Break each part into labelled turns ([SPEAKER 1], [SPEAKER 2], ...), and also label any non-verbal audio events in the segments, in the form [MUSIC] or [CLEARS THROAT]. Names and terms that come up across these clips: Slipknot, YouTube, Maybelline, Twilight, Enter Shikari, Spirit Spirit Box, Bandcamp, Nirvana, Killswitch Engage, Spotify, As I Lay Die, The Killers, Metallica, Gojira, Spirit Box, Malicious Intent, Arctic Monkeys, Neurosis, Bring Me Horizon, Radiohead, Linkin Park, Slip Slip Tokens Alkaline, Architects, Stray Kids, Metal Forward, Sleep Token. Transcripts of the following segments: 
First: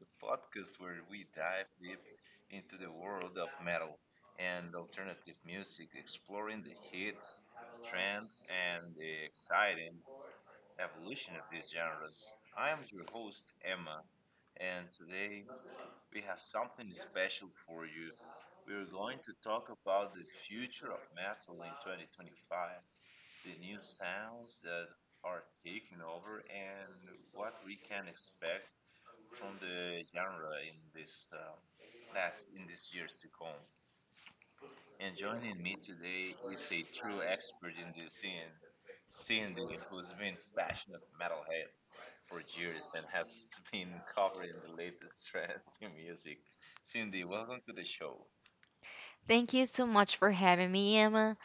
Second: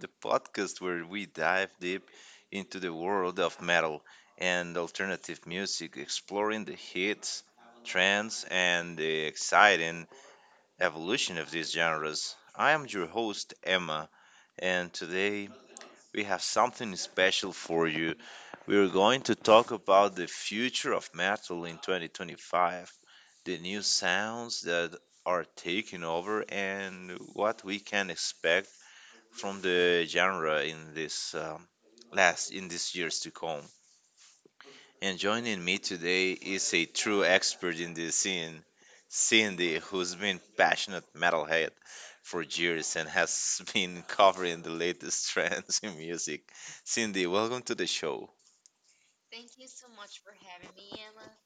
[SPEAKER 1] the podcast where we dive deep into the world of metal and alternative music, exploring the hits, trends, and the exciting evolution of these genres. I am your host, Emma, and today we have something special for you. We are going to talk about the future of metal in 2025, the new sounds that are taking over, and what we can expect from the genre in this last in these years to come. And joining me today is a true expert in this scene, Cindy, who's been passionate metalhead for years and has [LAUGHS] been covering the latest trends in music. Cindy, welcome to the show.
[SPEAKER 2] Thank you so much for having me, Emma.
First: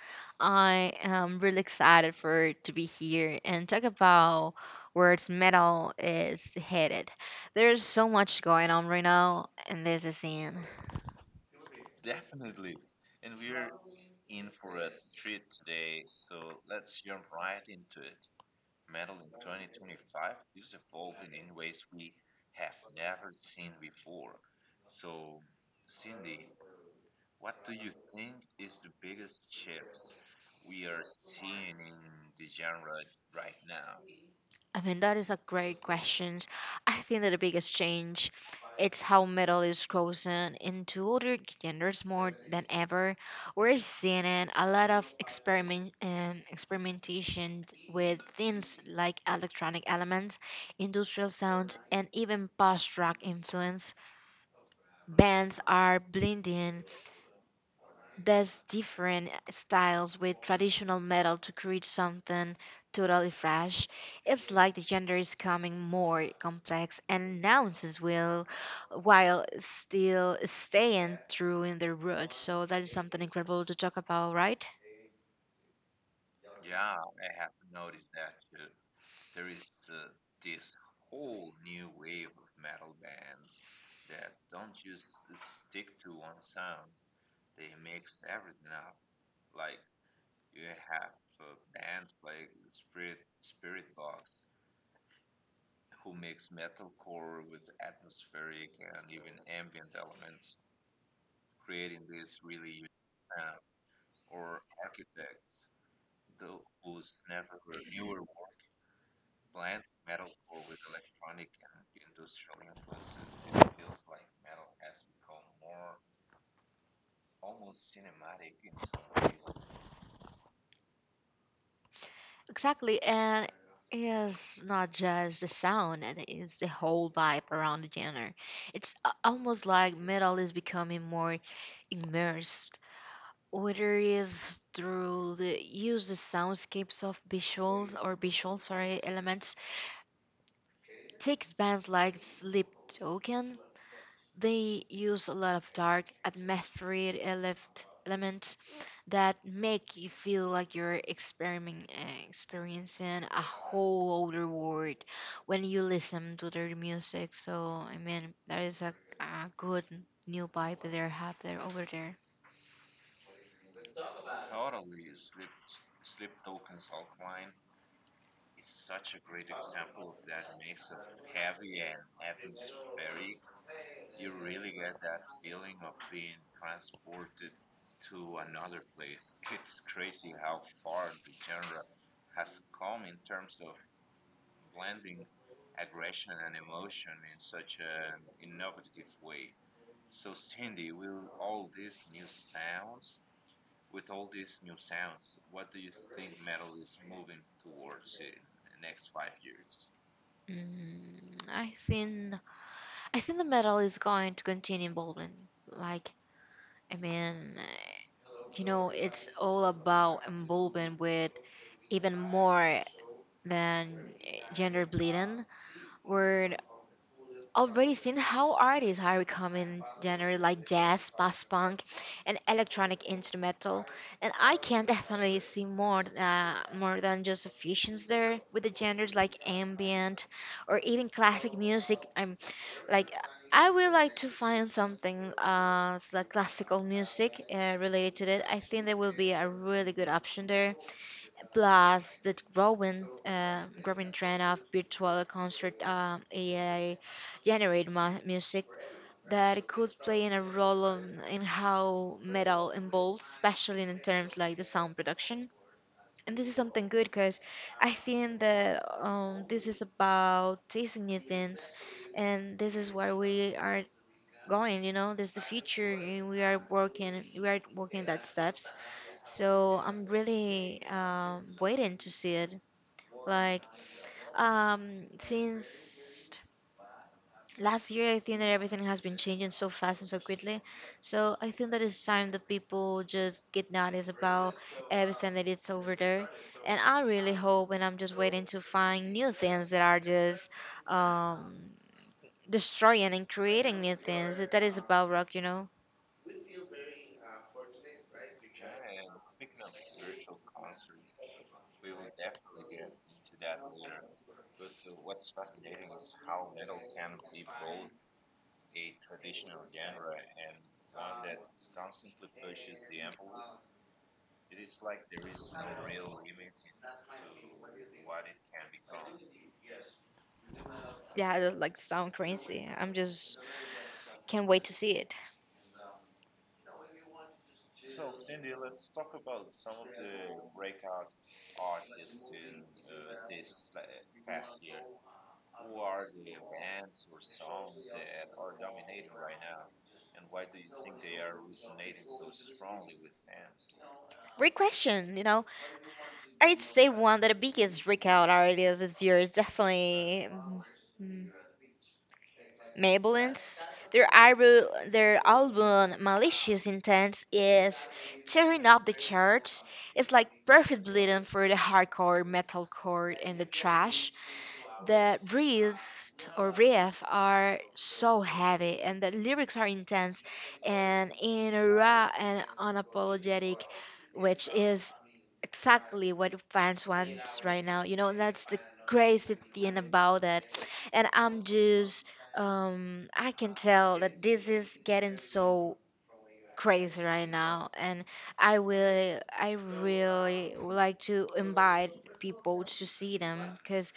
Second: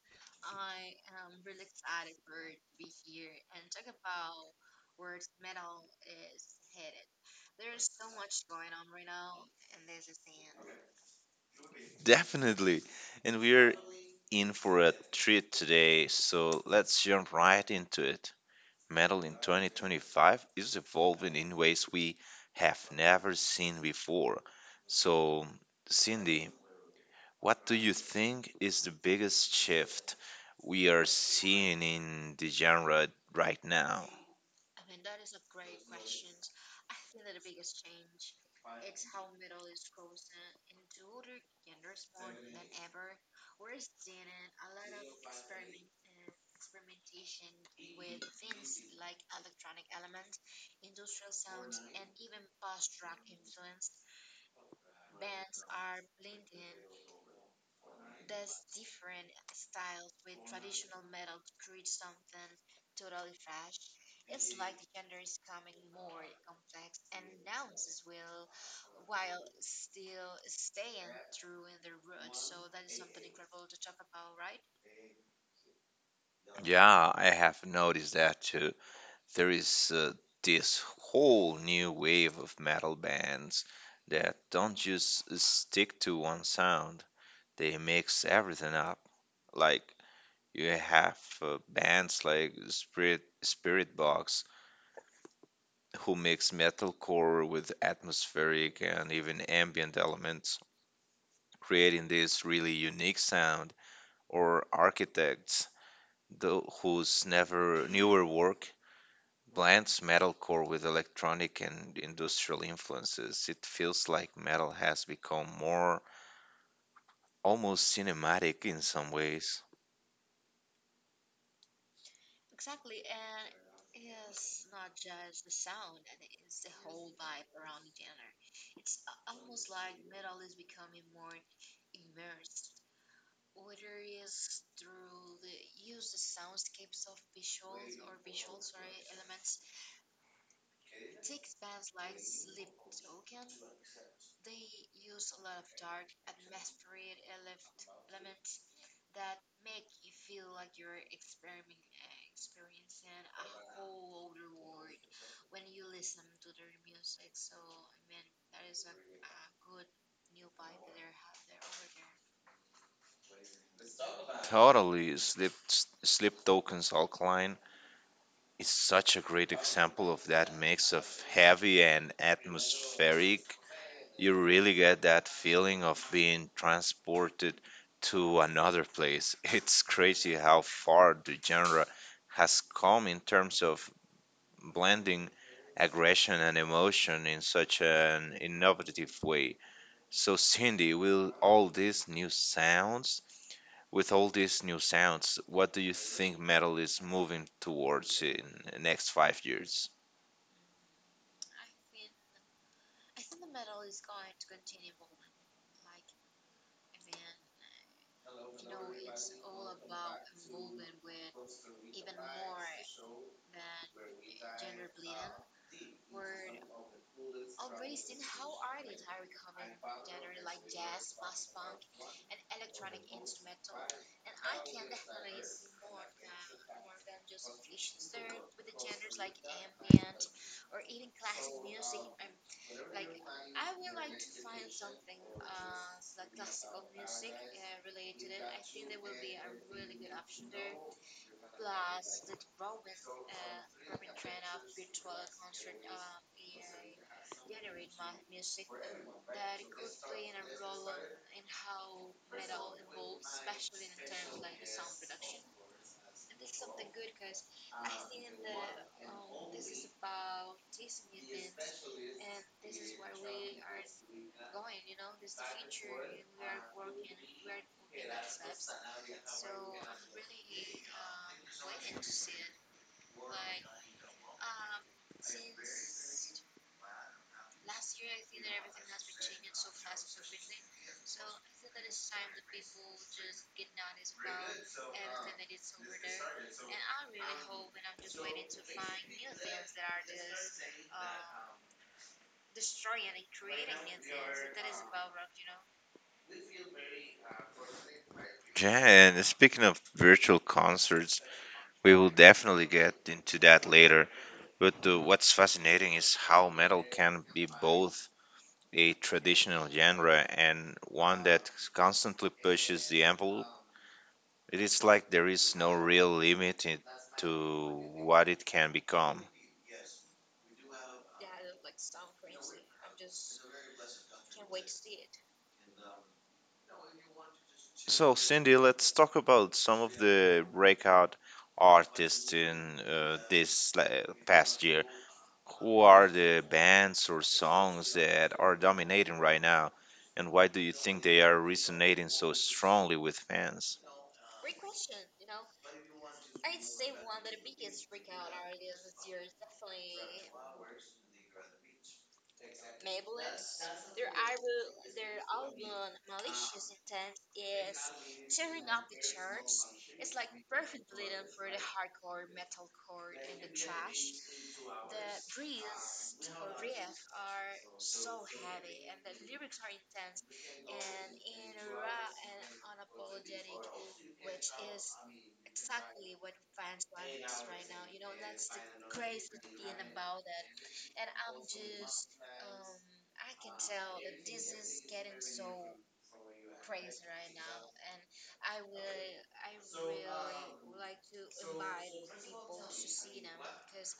[SPEAKER 2] I am really excited for to be here and talk about where its metal is headed. There's so much going on right now, and this is in.
[SPEAKER 1] Definitely. And we're in for a treat today, so let's jump right into it. Metal in 2025 is evolving in ways we have never seen before. So, Cindy, what do you think is the biggest shift we are seeing in the genre right now?
[SPEAKER 2] That is a great question. I think that the biggest change it's how metal is chosen into older genders more than ever. We're seeing it, a lot of experimentation with things like electronic elements, industrial sounds, and even post-rock influence. Bands are blending there's different styles with traditional metal to create something totally fresh. It's like the genre is becoming more complex and nuances will while still staying true in their roots. So that is something incredible to talk about, right?
[SPEAKER 1] Yeah, I have noticed that too. There is this whole new wave of metal bands that don't just stick to one sound, they mix everything up. Like, you have bands like Spirit Box who mix metalcore with atmospheric and even ambient elements, creating this really unique sound, or Architects, tho- whose never newer work blends metalcore with electronic and industrial influences. It feels like metal has become more almost cinematic in some ways.
[SPEAKER 2] Exactly. And it's not just the sound, and it's the whole vibe around the genre. Almost like metal is becoming more immersed. Whether is through the use the soundscapes of visuals or visual sorry elements takes bands like Sleep Token. They use a lot of dark atmospheric elements that make you feel like you're experiencing a whole other world when you listen to their music. So I mean, that is a good new vibe they have there over there.
[SPEAKER 1] Totally, Slip Tokens Alkaline, it's such a great example of that mix of heavy and atmospheric. You really get that feeling of being transported to another place. [LAUGHS] It's crazy how far the genre has come in terms of blending aggression and emotion in such an innovative way. So, Cindy, with all these new sounds, what do you think metal is moving towards in the next five years?
[SPEAKER 2] Mm, I think I think the medal is going to continue involvement. Like, I mean, it's all about involvement with even more than gender bleeding, where already seen how artists are becoming genre like jazz, post-punk, and electronic instrumental, and I can definitely see more more than just a fusions there with the genres like ambient or even classic music. Like I would like to find something like classical music related to it. I think there will be a really good option there plus the growing growing trend of virtual concert, AI generated music that could play in a role in how metal evolves, especially in terms like the sound production. And this is something good because I think that this is about tasting new things, and this is where we are going. You know, this is the future, and we are working that steps. So I'm really waiting to see it. Like, since last year, I think that everything has been changing so fast and so quickly. So I think that it's time that people just get noticed about everything that is over there. And I really hope, and I'm just waiting to find new things that are just um, destroying and creating new things. That is about rock, you know?
[SPEAKER 1] Yeah, and speaking of virtual concerts, we will definitely get into that later. But what's fascinating is how metal can be both a traditional genre and one that constantly pushes the envelope. It is like there is no real limit to what it can become.
[SPEAKER 2] Yeah, it like sound crazy. I'm just can't wait to see it.
[SPEAKER 1] So, Cindy, let's talk about some of the breakout artists in past year. Who are the bands or songs that are dominating right now, and why do you think they are resonating so strongly with fans?
[SPEAKER 2] Great question, you know. I'd say one that the biggest breakout ideas this year is definitely, mm, Maybelline's. Their album, their album "Malicious Intent" is tearing up the charts. It's like perfect bleeding for the hardcore, metalcore, and the trash. The breeze or riff are so heavy, and the lyrics are intense and in a raw and unapologetic, which is exactly what fans want right now. You know, that's the crazy thing about it. And I'm just I can tell that this is getting so crazy right now, and I really would like to invite people to see them because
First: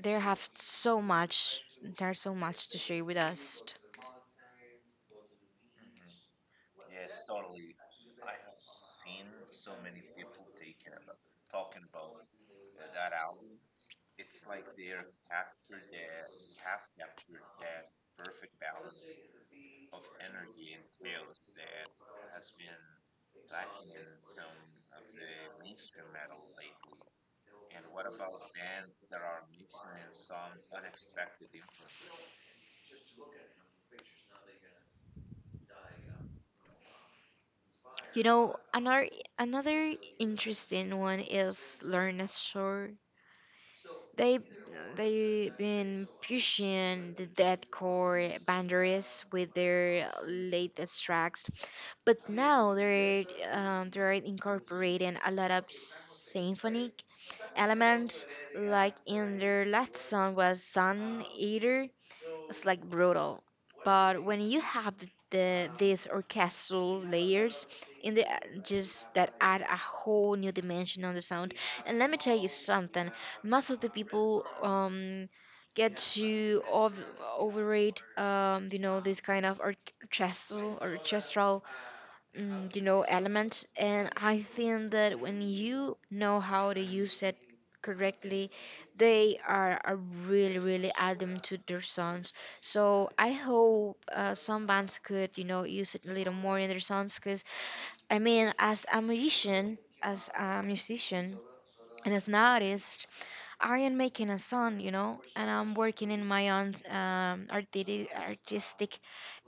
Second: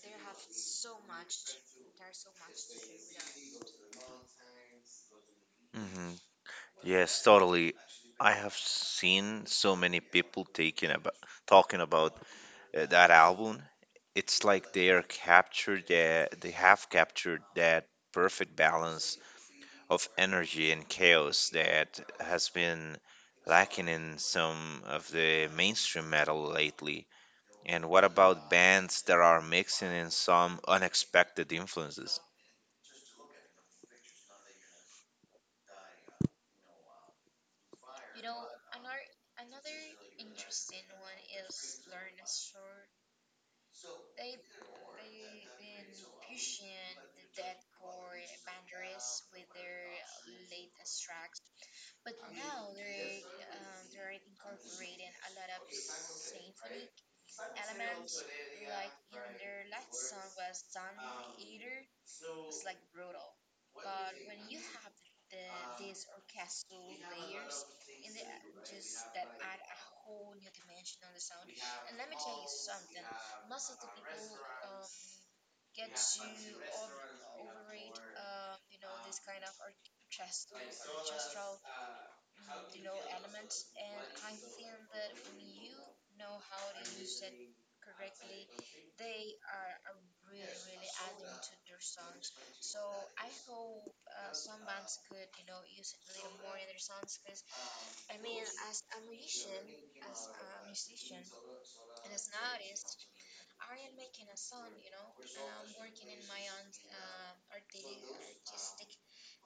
[SPEAKER 2] they have so much, there's so much to share with us.
[SPEAKER 1] Hmm. Yes, totally. I have seen so many people taking about talking about that album. It's like they have captured that perfect balance of energy and chaos that has been lacking in some of the mainstream metal lately. And what about bands that are mixing in some unexpected influences?
[SPEAKER 2] You know, another interesting one is learn a short. They they've been pushing the deathcore boundaries with their latest tracks, but now they're incorporating a lot of symphonic elements. Like in their last song was Sun Eater. It's like brutal, but when you have these orchestral layers in the just that add a whole new dimension on the sound. And let me tell you something, most of the people get to overrate, you know, this kind of orchestral, you know, element. And I think that when you know how to use it correctly, they are really really add them to their songs. So I hope some bands could, you know, use it a little more in their songs. Because I mean, as a musician, and as an artist, I am making a song, you know, and I'm working in my own artistic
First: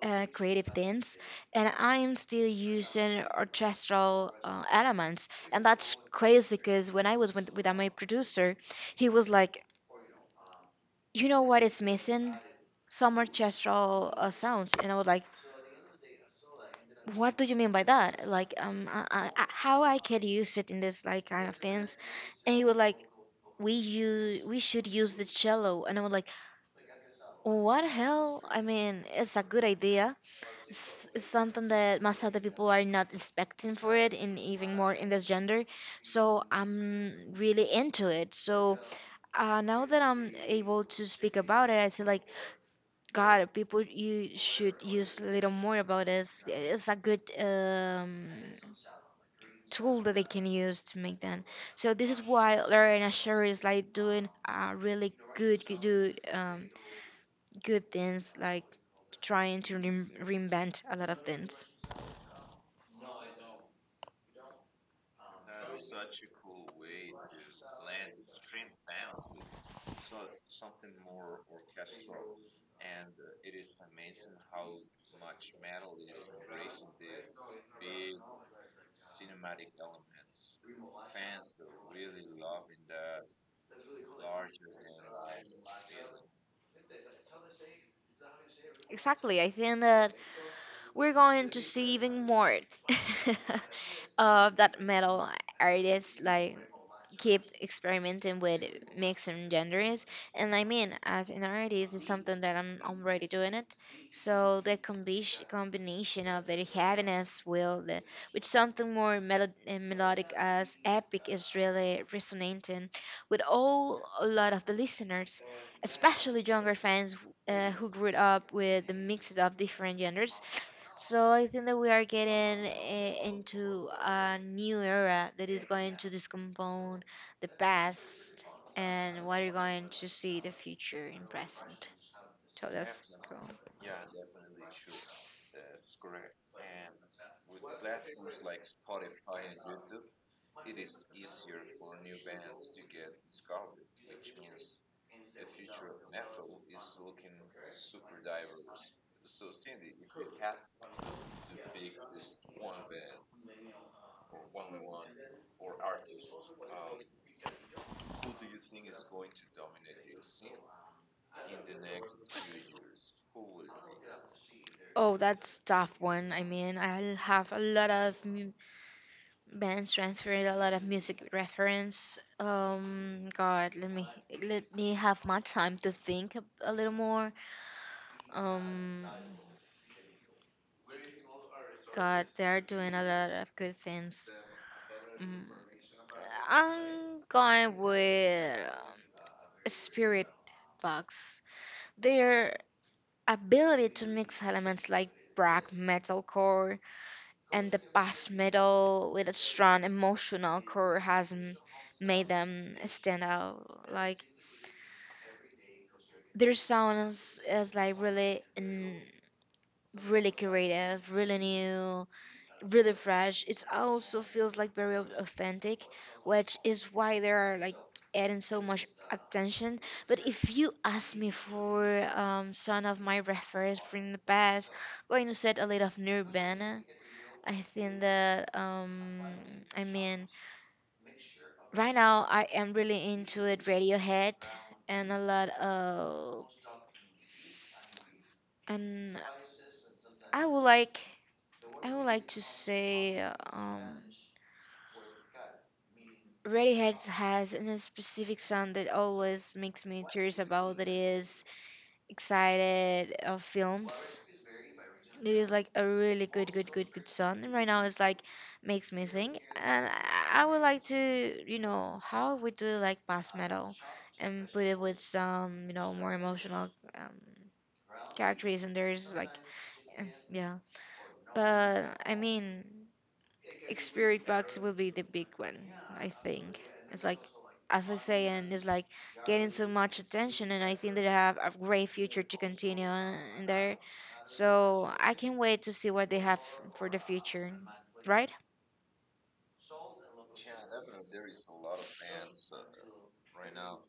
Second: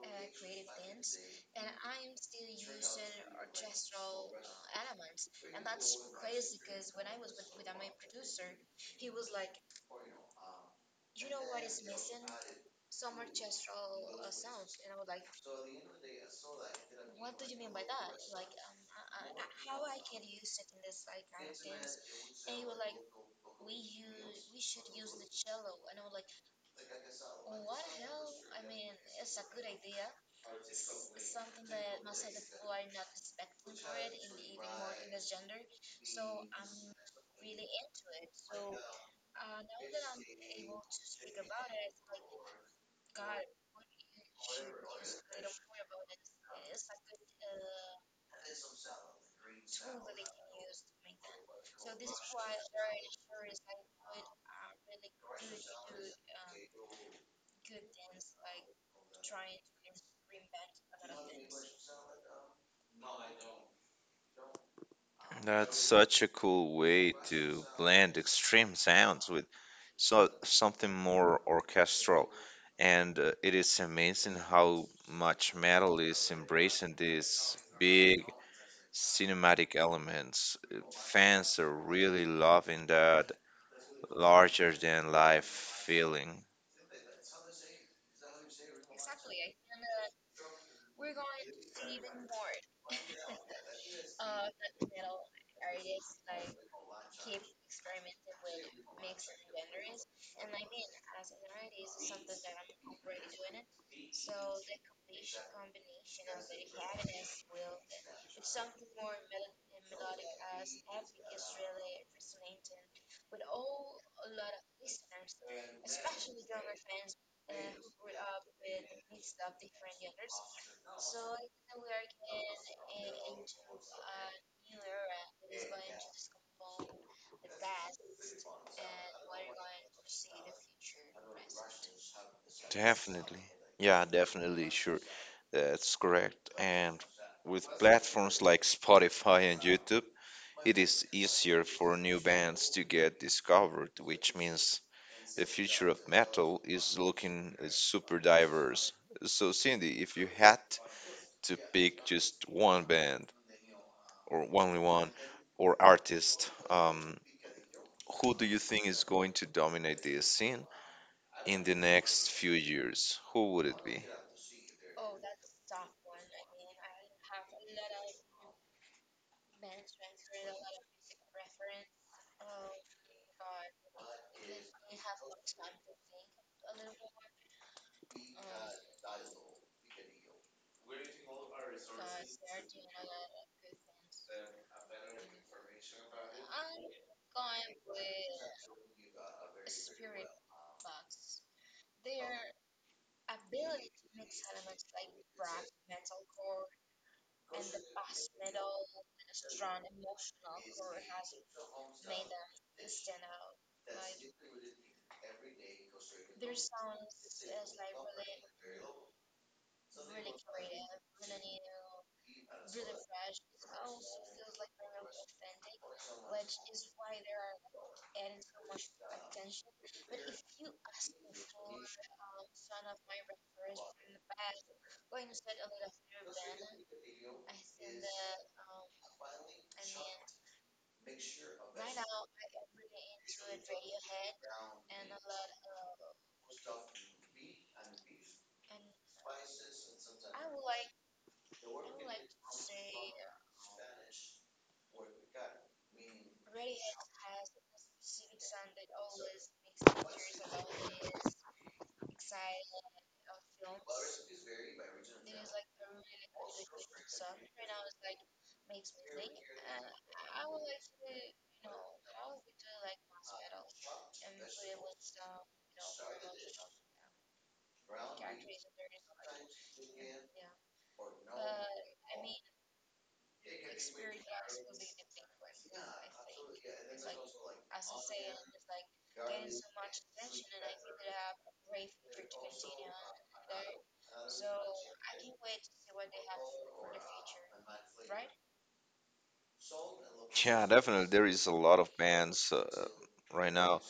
[SPEAKER 2] creative things, and I'm still using orchestral elements. And that's crazy because when I was with my producer, he was like, you know what is missing? Some orchestral sounds. And I was like, what do you mean by that? Like, how I could use it in this like kind of things? And he was like, we should use the cello, and I was like, what hell? I mean, it's a good idea. It's something that most other people are not expecting for it, and even more in this gender. So I'm really into it. So now that I'm able to speak about it, I say like, God, people, you should use a little more about this. It's a good tool that they can use to make that. So this is why Larry and Asher is like doing really good things, like trying to reinvent a lot of things.
[SPEAKER 1] That's such a cool way to blend extreme sounds with something more orchestral. And it is amazing how much metal is embracing these big cinematic elements. Fans are really loving that larger than life feeling.
[SPEAKER 2] Exactly, I think that we're going to see even more [LAUGHS] of that metal artists like keep experimenting with mixing genders. And I mean, as an artist, it's something that I'm already doing it. So the combination of the heaviness with something more melodic as epic is really resonating with all a lot of the listeners, especially younger fans who grew up with the mix of different genders. So I think that we are getting into a new era that is going to discompone the past and what you're going to see the future in present. So that's cool.
[SPEAKER 1] Definitely. Yeah, definitely. Sure. That's correct. And with platforms like Spotify and YouTube, it is easier for new bands to get discovered, which means the future of metal is looking super diverse. So, Cindy, if you had to pick just one band or only one or artist, who do you think is going to dominate this scene in the next few years, who would it be?
[SPEAKER 2] Oh, that's tough one. I mean, I have a lot of bands transferred, a lot of music reference. God, let me have my time to think a little more. Um, God, they are doing a lot of good things. Mm, I'm going with spirit box. Their ability to mix elements like black metalcore and the past metal with a strong emotional core has made them stand out. Like their is like really creative, really new, really fresh. It also feels like very authentic, which is why they are like adding so much attention. But if you ask me for some of my reference from the past, going to set a little of Nirvana. I think that I mean right now, I am really into it, Radiohead, and a lot of. And I would like, I would like to say, um, Radiohead has a specific song that always makes me curious about. That is excited of films. It is like a really good song. And right now, it's like makes me think, and I would like to, you know, how we do like mass metal, and put it with some, you know, more emotional um, characters, and there's like, uh, yeah. But I mean. Spirit box will be the big one, I think. It's like, as I say, and it's like getting so much attention, and I think that I have a great future to continue in there. So I can't wait to see what they have for the future, right?
[SPEAKER 1] Yeah, definitely. There is a lot of bands right now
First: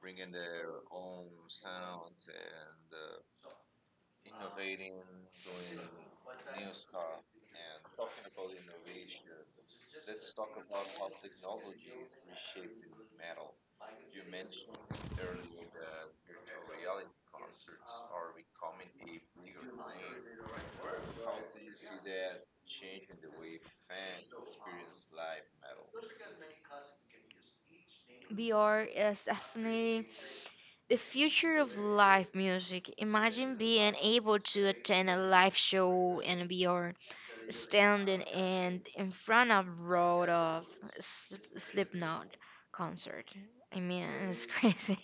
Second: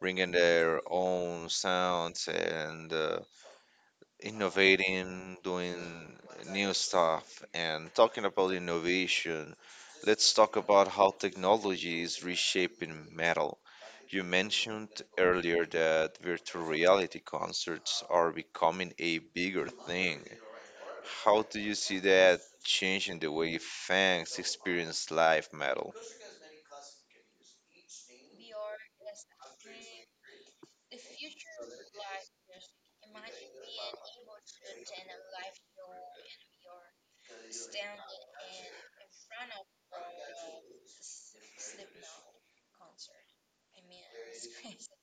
[SPEAKER 1] bringing their own sounds and innovating, doing new stuff. And talking about innovation, let's talk about how technology is reshaping metal. You mentioned earlier that virtual reality concerts are becoming a bigger thing. How do you see that changing the way fans experience live metal?
[SPEAKER 2] VR is definitely the future of live music. Imagine being able to attend a live show in VR, standing in front of road of Slipknot concert. I mean, it's crazy.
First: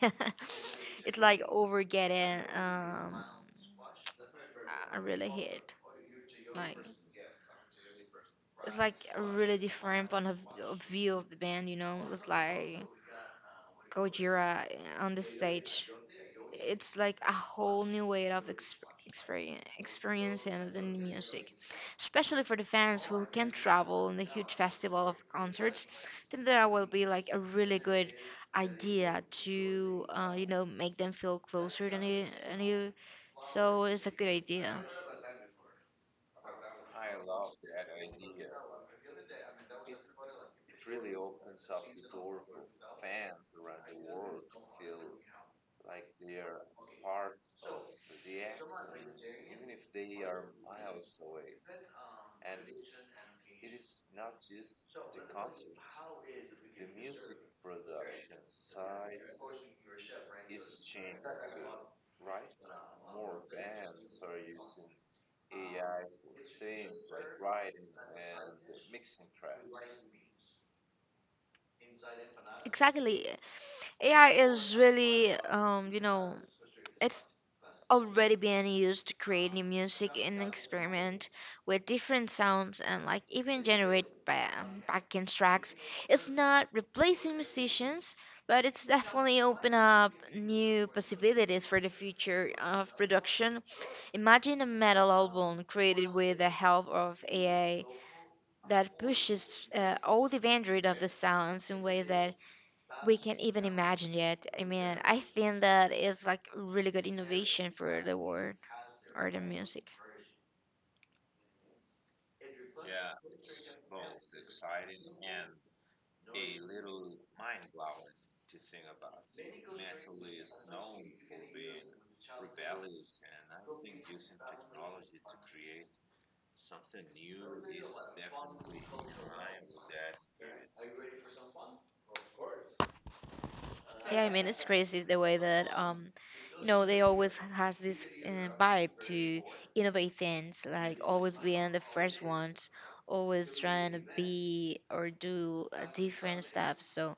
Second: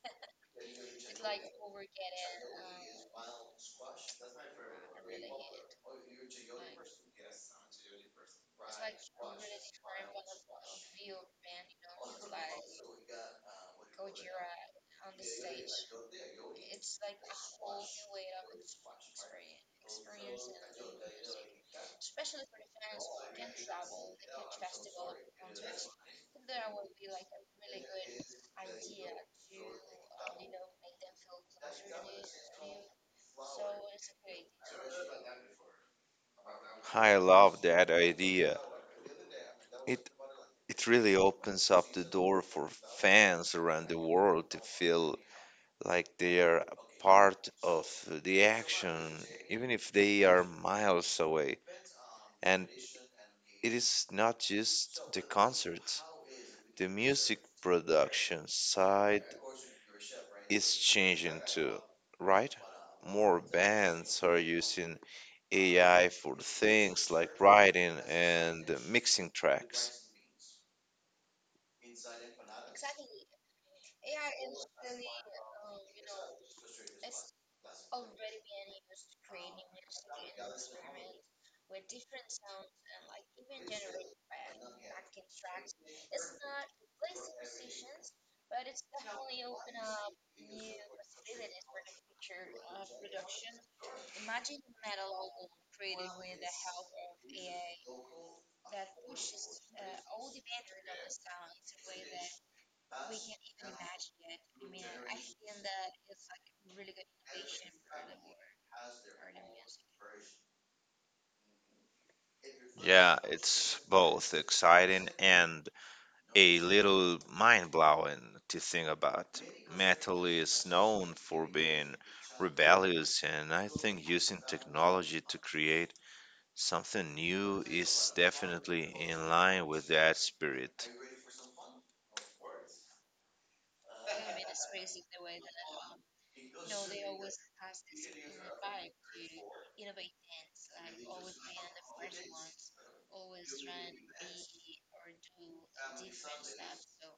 [SPEAKER 2] [LAUGHS] It's like over getting a really hit. Like, it's like a really different point of view of the band, you know? It's like Gojira on the stage. It's like a whole new way of exp- experience, experiencing the music, especially for the fans who can travel in the huge festival of concerts. Then there will be like a really good idea to, you know, make them feel closer than you. So it's a good idea.
[SPEAKER 1] I love that idea. It it really opens up the door for fans around the world to feel like they are a part of the action, even if they are miles away. And it is not just the concerts, the music production side is changing too, right? More bands are using AI for things like writing and mixing tracks.
[SPEAKER 2] Exactly. AI is really, it's already being used to create new music and experiment with different sounds, and like even generate backing tracks. It's not replacing musicians, but it's definitely open up new possibilities for the future of production. Imagine a metal album created with the help of AI that pushes all the boundary of the sounds in ways that we can even imagine yet. I mean, I think that is like really good innovation for the world or the music.
[SPEAKER 1] Yeah, it's both exciting and a little mind blowing to think about. Metal is known for being rebellious, and I think using technology to create something new is definitely in line with that spirit.
[SPEAKER 2] Yeah, I mean it's crazy the way that you know, they always has this vibe to innovate things, like always being the first ones, always trying to be or do different stuff. So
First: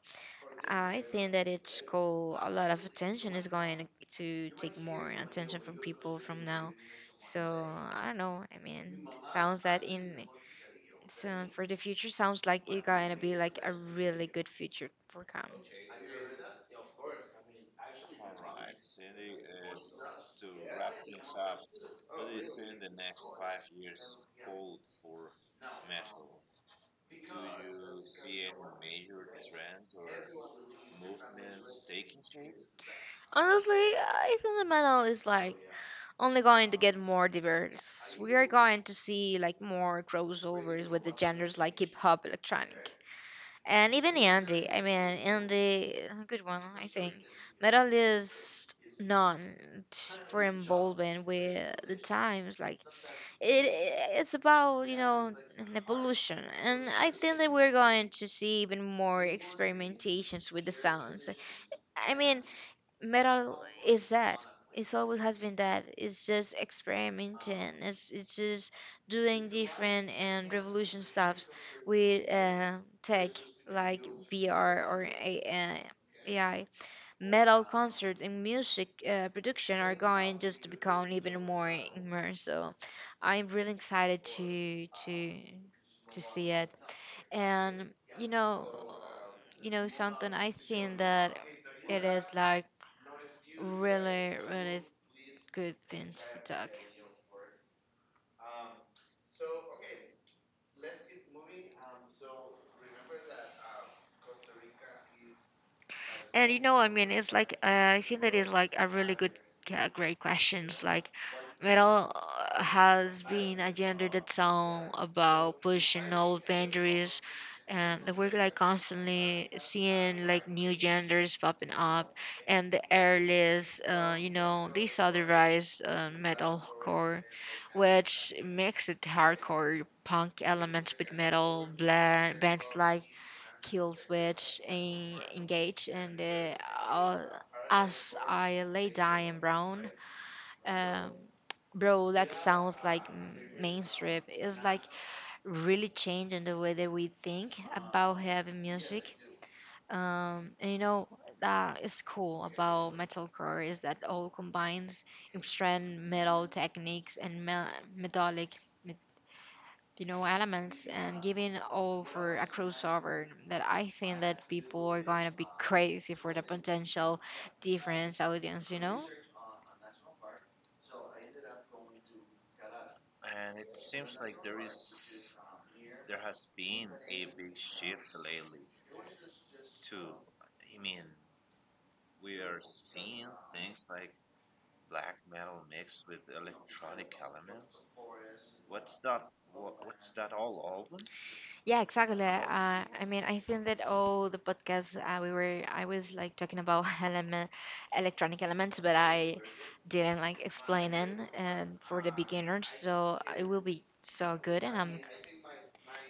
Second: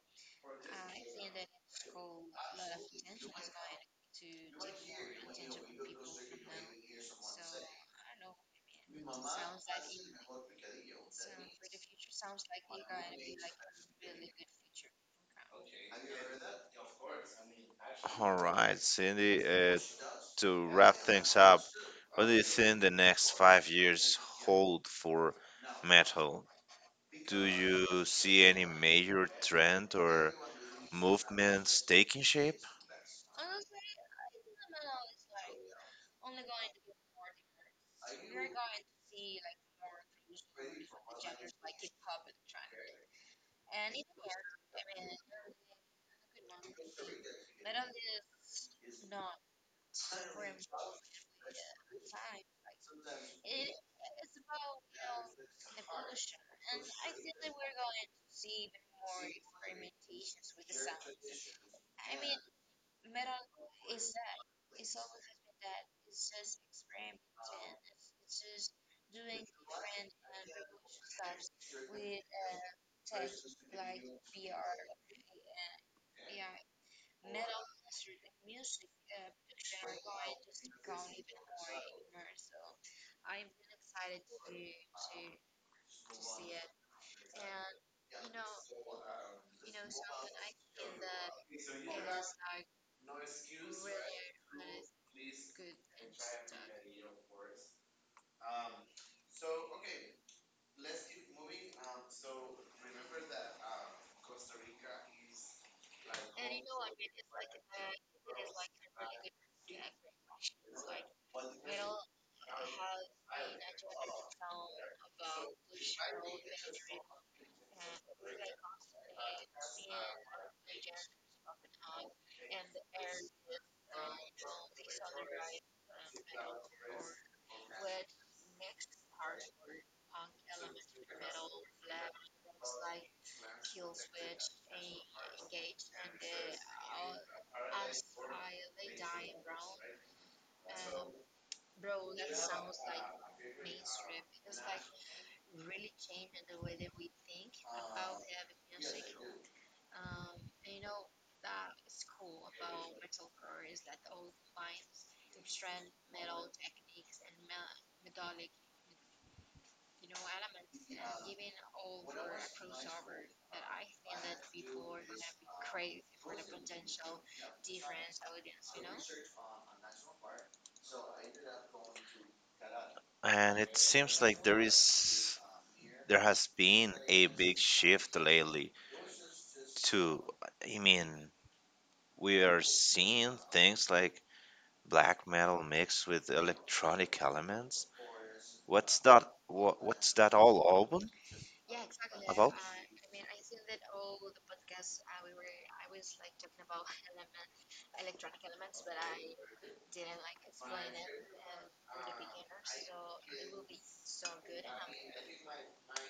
[SPEAKER 2] I think that it's cool. A lot of attention is going to take more attention from people from now. So I don't know. I mean, sounds that in so for the future sounds like it's going to be like a really good future for Cam.
[SPEAKER 1] All right, Cindy, to wrap things up, what do you think the next five years hold for metal? Do you see any major trend or movements taking shape?
[SPEAKER 2] Honestly, I think the metal is like only going to get more diverse. We are going to see like more crossovers with the genres like hip hop, electronic and even Andy. I mean, Andy, a good one, I think. Medalist none for involvement with the times. Like it, it's about an evolution, and I think that we're going to see even more experimentations with the sounds. I mean, metal is that. It's always has been that. It's just experimenting. It's just doing different and revolution stuffs with tech like VR or uh, AI. Metal concert and music production are going just to become even more immersive. I'm really excited to see it. And you know, you know something. I think that it is like really good things to talk. And you know, I mean, it's like I think that is like a really good, great questions. Like, Metal has been a genre that's song about pushing old boundaries, and the work like constantly seeing like new genders popping up, and the airless, they saw the rise metalcore, which mixed it hardcore punk elements with metal bands like Killswitch and Engage and uh, As I Lay Die in Brown. um, Bro, that sounds like mainstream. It's like really changing the way that we think about heavy music. And you know that is cool about metalcore is that all combines extreme metal techniques and metallic, me- you know, elements, and giving all for a crossover. That I think that people are going to be crazy for the potential different audience. You know.
[SPEAKER 1] And it seems like there has been a big shift lately to, I mean, we are seeing things like black metal mixed with electronic elements. What's that all album
[SPEAKER 2] Yeah, exactly.
[SPEAKER 1] about?
[SPEAKER 2] I mean, I think that all the podcasts I was like talking about [LAUGHS] electronic elements, but I didn't like explain it and for the beginners. So it will be so good, and I'm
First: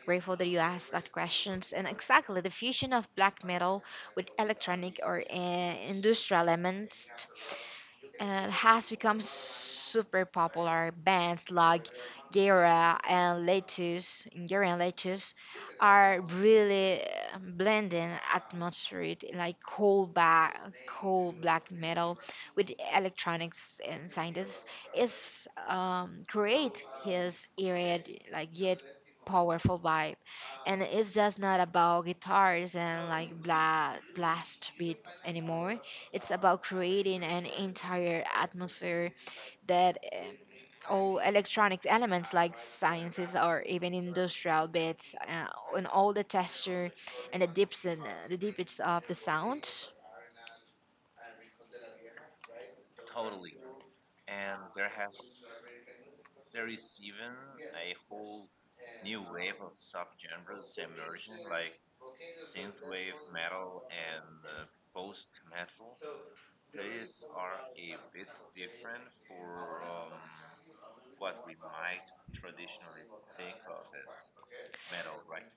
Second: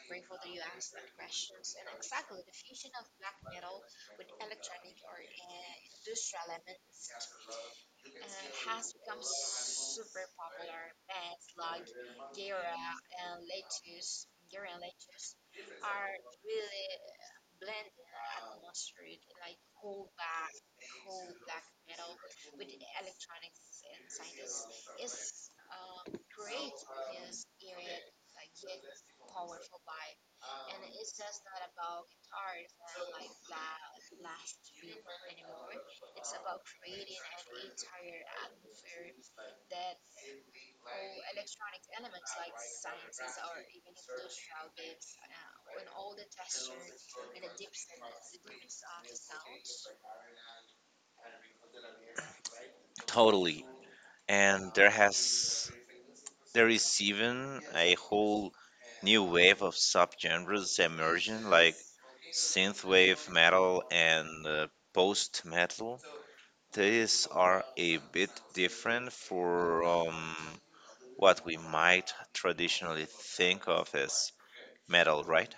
[SPEAKER 2] grateful that you asked that questions. And exactly, the fusion of black metal with electronic or industrial elements has become super popular. Bands like Gyra and lettuce are really blending atmospheric, like cold black metal with electronics and scientists is create his eerie, like yet powerful vibe. And it's just not about guitars and like bla blast beat anymore. It's about creating an entire atmosphere that all electronic elements like sciences or even industrial bits and all the texture and the dips and the deepest of the sound.
[SPEAKER 1] Totally. And there is even a whole new wave of subgenres emerging, like synthwave metal and post metal. These are a bit different from what we might traditionally think of as metal, right?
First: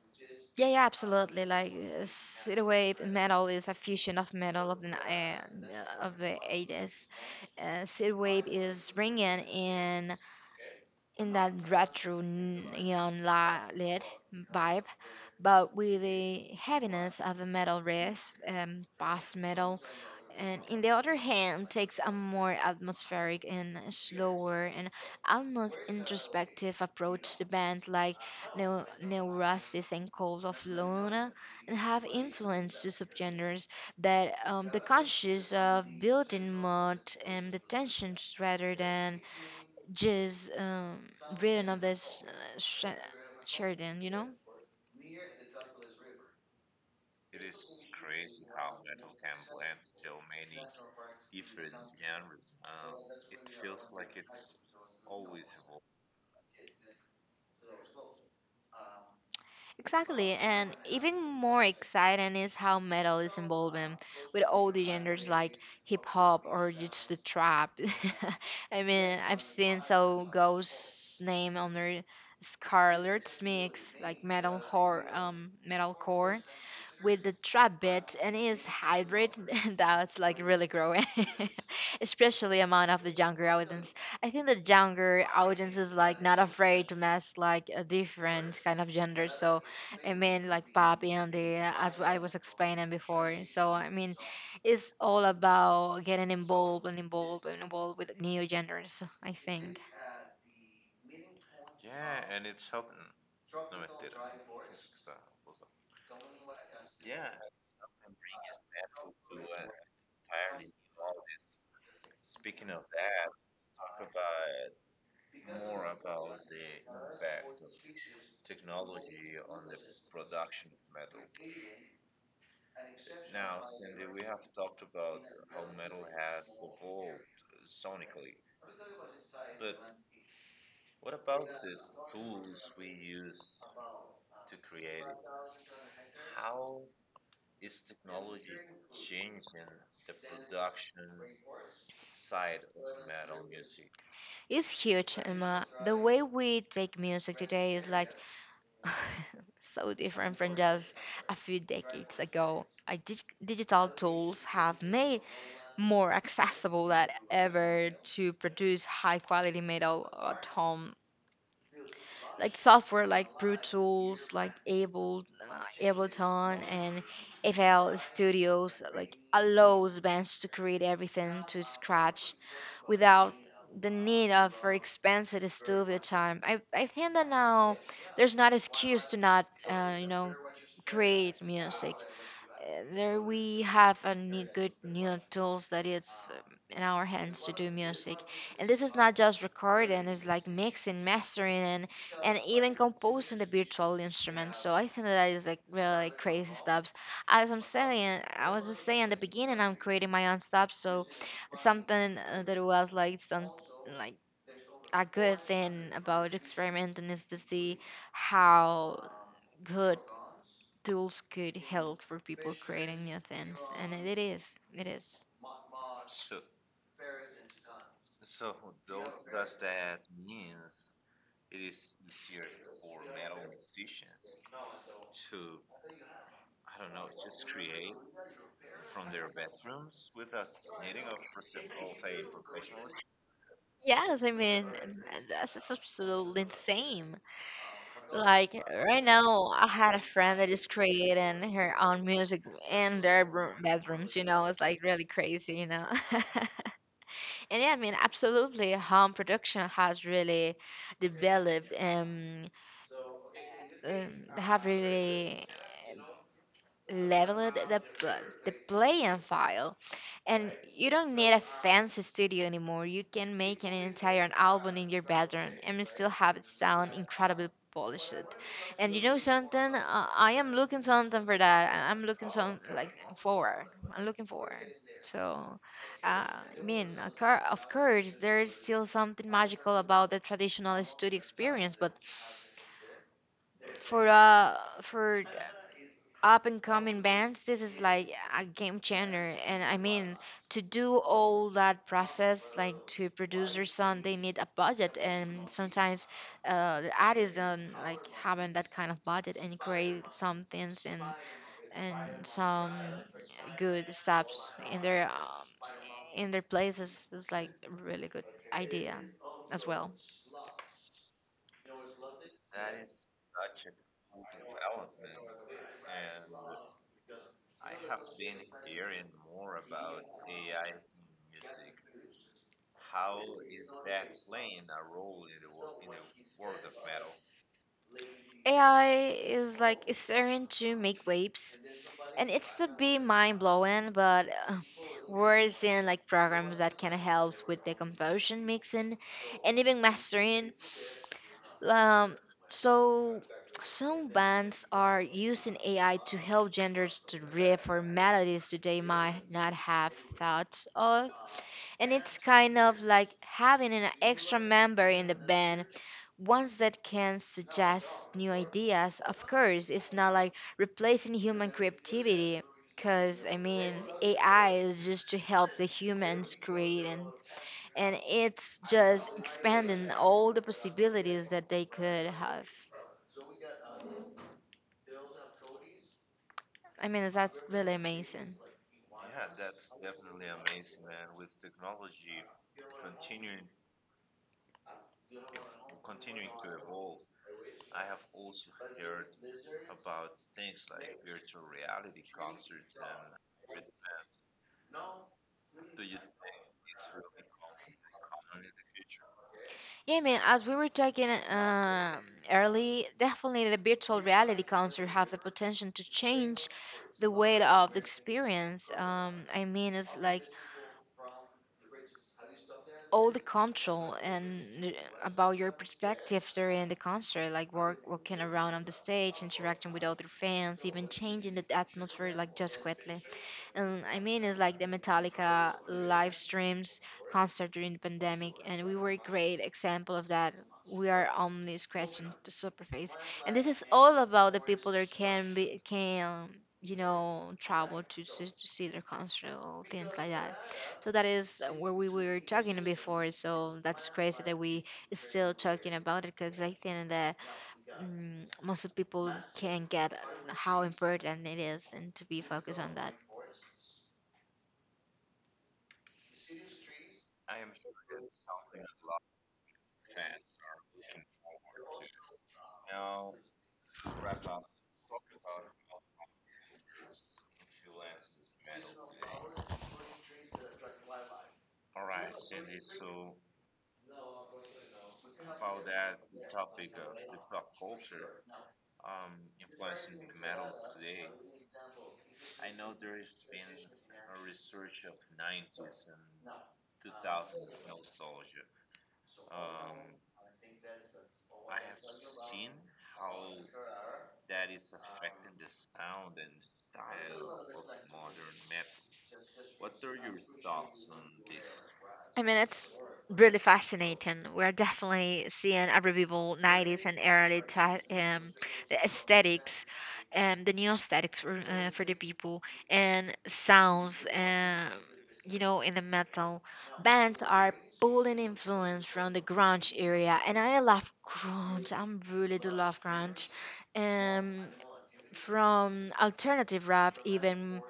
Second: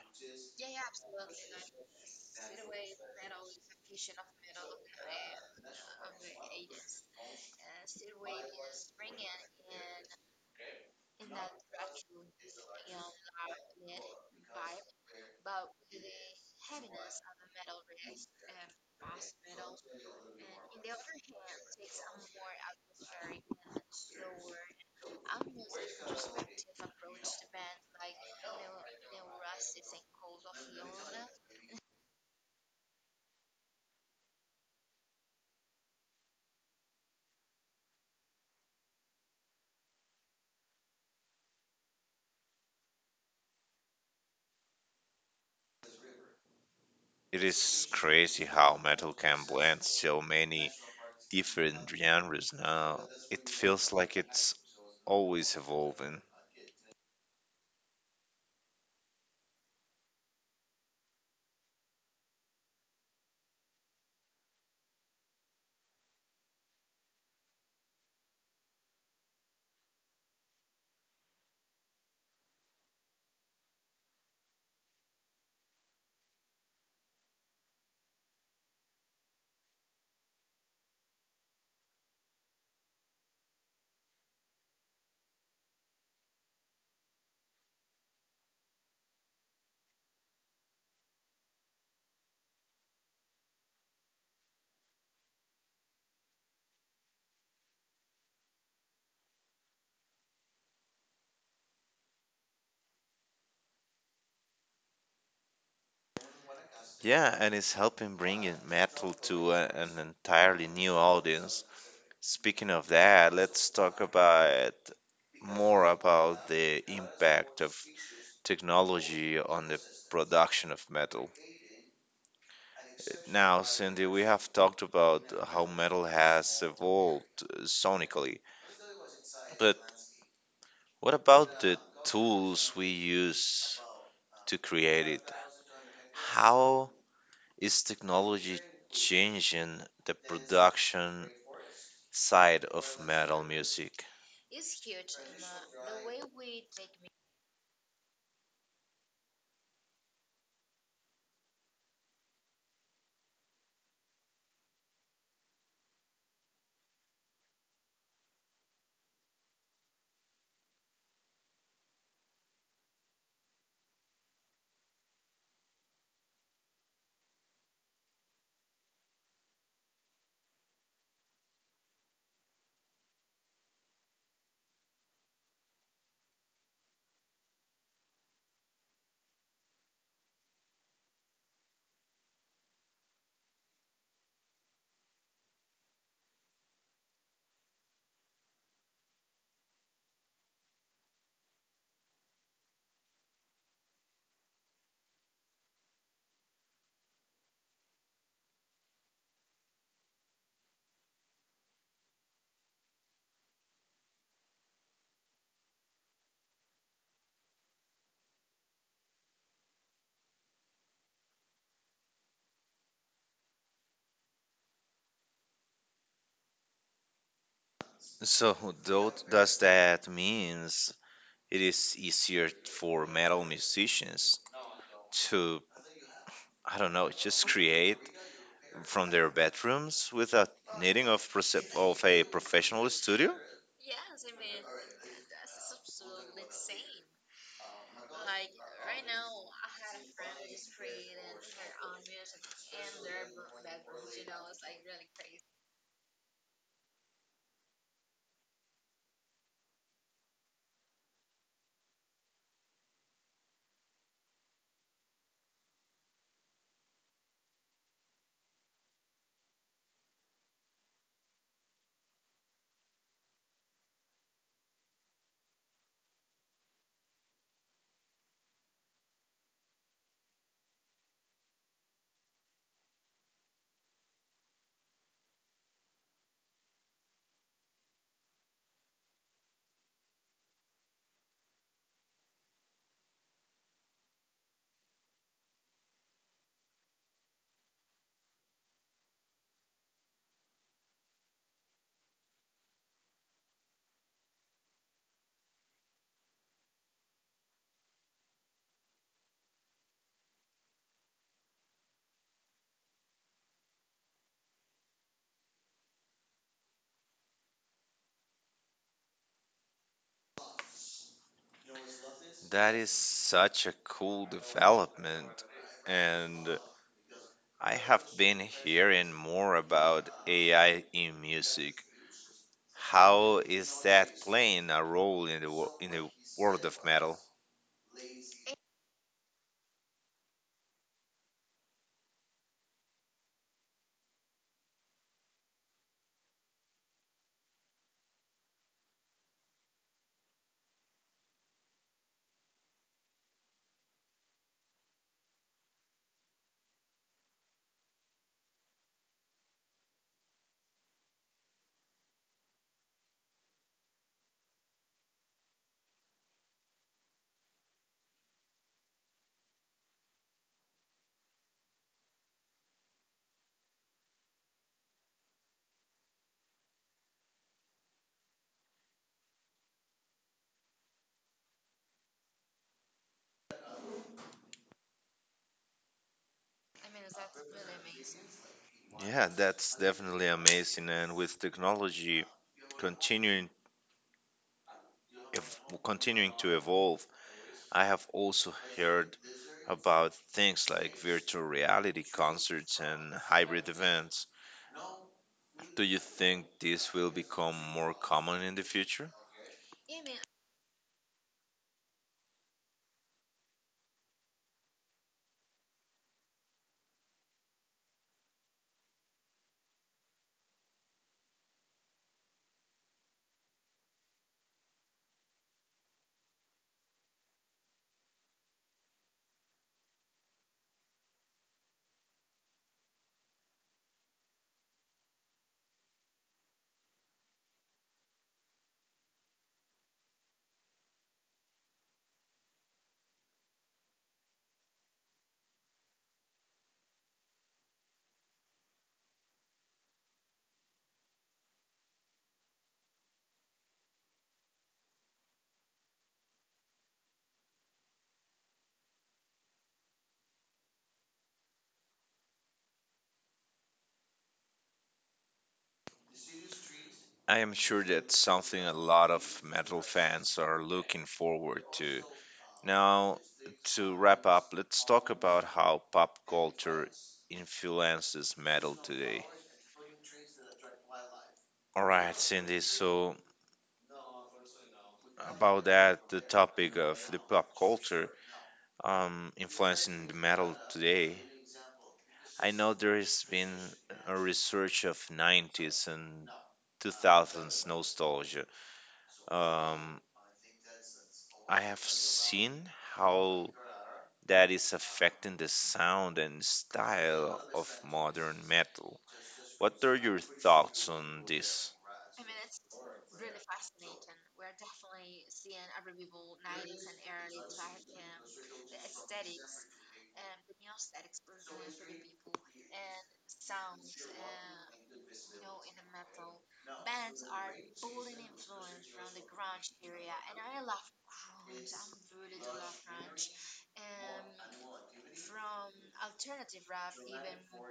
[SPEAKER 2] Yeah, yeah, absolutely. Like synth wave metal is a fusion of metal of the of the 80s. Synth wave is bringing in that retro neon lit vibe, but with the heaviness of a metal riff. Post metal, and in the other hand takes a more atmospheric and slower and almost introspective approach. The bands like Neurosis and Cold of Luna and have influenced the subgenres that the conscious of building mood and the tensions rather than just written of this Sheridan, you know?
[SPEAKER 1] It is crazy how metal can blend so many different genres now. It feels like it's always evolving.
[SPEAKER 2] Exactly, and even more exciting is how metal is involving with all the genders like hip hop or just the trap. [LAUGHS] I mean, I've seen so Ghost's name under Scarlet's mix like metal horror, metalcore with the trap bit and it's hybrid [LAUGHS] that's like really growing [LAUGHS] especially among of the younger audience. I think the younger audience is like not afraid to mess like a different kind of gender. So, I mean, like pop and the as I was explaining before. So, I mean, it's all about getting involved and involved and involved with new genders, I think.
[SPEAKER 1] Yeah, and it's helping bringing metal to a, an entirely new audience. Speaking of that, let's talk about more about the impact of technology on the production of metal. Now, Cindy, we have talked about how metal has evolved sonically, but what about the tools we use to create it? How is technology changing the production side of metal music?
[SPEAKER 2] Is huge, Emma. The way we take music today is like [LAUGHS] so different from just a few decades ago. I digital tools have made more accessible than ever to produce high quality metal at home, like software like Brute Tools, like Ableton, and FL Studios like allows bands to create everything to scratch without the need of for expensive studio time. I think that now there's not excuse to not create music. There we have a good new tools that it's in our hands to do music. And this is not just recording, it's like mixing, mastering, and even composing the virtual instruments. So I think that is like really like crazy stuff. As I'm saying, I was just saying at the beginning, I'm creating my own stuff. So something that was like some like a good thing about experimenting is to see how good tools could help for people creating new things, and it is.
[SPEAKER 1] So, though, does that means it is easier for metal musicians to, I don't know, just create from their bedrooms without needing of of a professional studio?
[SPEAKER 2] Yes, I mean that's just absolutely insane. Like right now, I had a friend that is creating her own music in their bedrooms. You know, it's like really crazy. You know, [LAUGHS] and yeah, I mean, absolutely, home production has really developed and have really leveled the play and file. And you don't need a fancy studio anymore. You can make an entire album in your bedroom and still have it sound incredibly polished. And you know something? I am looking something for that. I- I'm looking some like forward. I'm looking forward. So, I mean, of course, there's still something magical about the traditional studio experience, but for uh for up and coming bands this is like a game changer. And I mean, to do all that process, like to produce their song, they need a budget, and sometimes the artists don't like having that kind of budget and create some things, and some good stops in their places. It's like a really good idea as well.
[SPEAKER 1] That is such a cool development, and I have been hearing more about AI in music. How is that playing a role in the in the world of metal?
[SPEAKER 2] AI is like starting to make waves, and it's a bit mind blowing, but we're seeing like programs that can help with the composition, mixing, and even mastering. Um, so some bands are using AI to help genders to riff or melodies that they might not have thought of, and it's kind of like having an extra member in the band, ones that can suggest new ideas. Of course, it's not like replacing human creativity, because I mean, AI is just to help the humans create, and it's just expanding all the possibilities that they could have. I mean, that's really amazing.
[SPEAKER 1] Wow. Yeah, that's definitely amazing. And with technology continuing continuing to evolve, I have also heard about things like virtual reality concerts and hybrid events. Do you think this will become more common in the future?
[SPEAKER 2] Yeah, man, as we were talking early, definitely the virtual reality concert have the potential to change the weight of the experience. I mean, it's like all the control and about your perspective during the concert, like walking around on the stage, interacting with other fans, even changing the atmosphere, like just quickly. And I mean, it's like the Metallica live streams concert during the pandemic, and we were a great example of that. We are only scratching the surface, and this is all about the people that can you know travel to see their concert or things like that. So that is where we were talking before. So that's crazy that we still talking about it because I think that most of people can get how important it is and to be focused on that.
[SPEAKER 1] I am sure that's something a lot of metal fans are looking forward to. Now, to wrap up, let's talk about how pop culture influences metal today. All right, Cindy, so about that, the topic of the pop culture influencing the metal today. I know there has been a research of 90s and 2000s nostalgia. Um, I have seen how that is affecting the sound and style of modern metal. What are your thoughts on this?
[SPEAKER 2] I mean, it's really fascinating. We're definitely seeing a revival 90s and early the aesthetics. The new aesthetics for the people and sounds. You know, in the metal bands are pulling influence from the grunge area, and I love grunge, I'm really do love grunge. um from alternative rap, even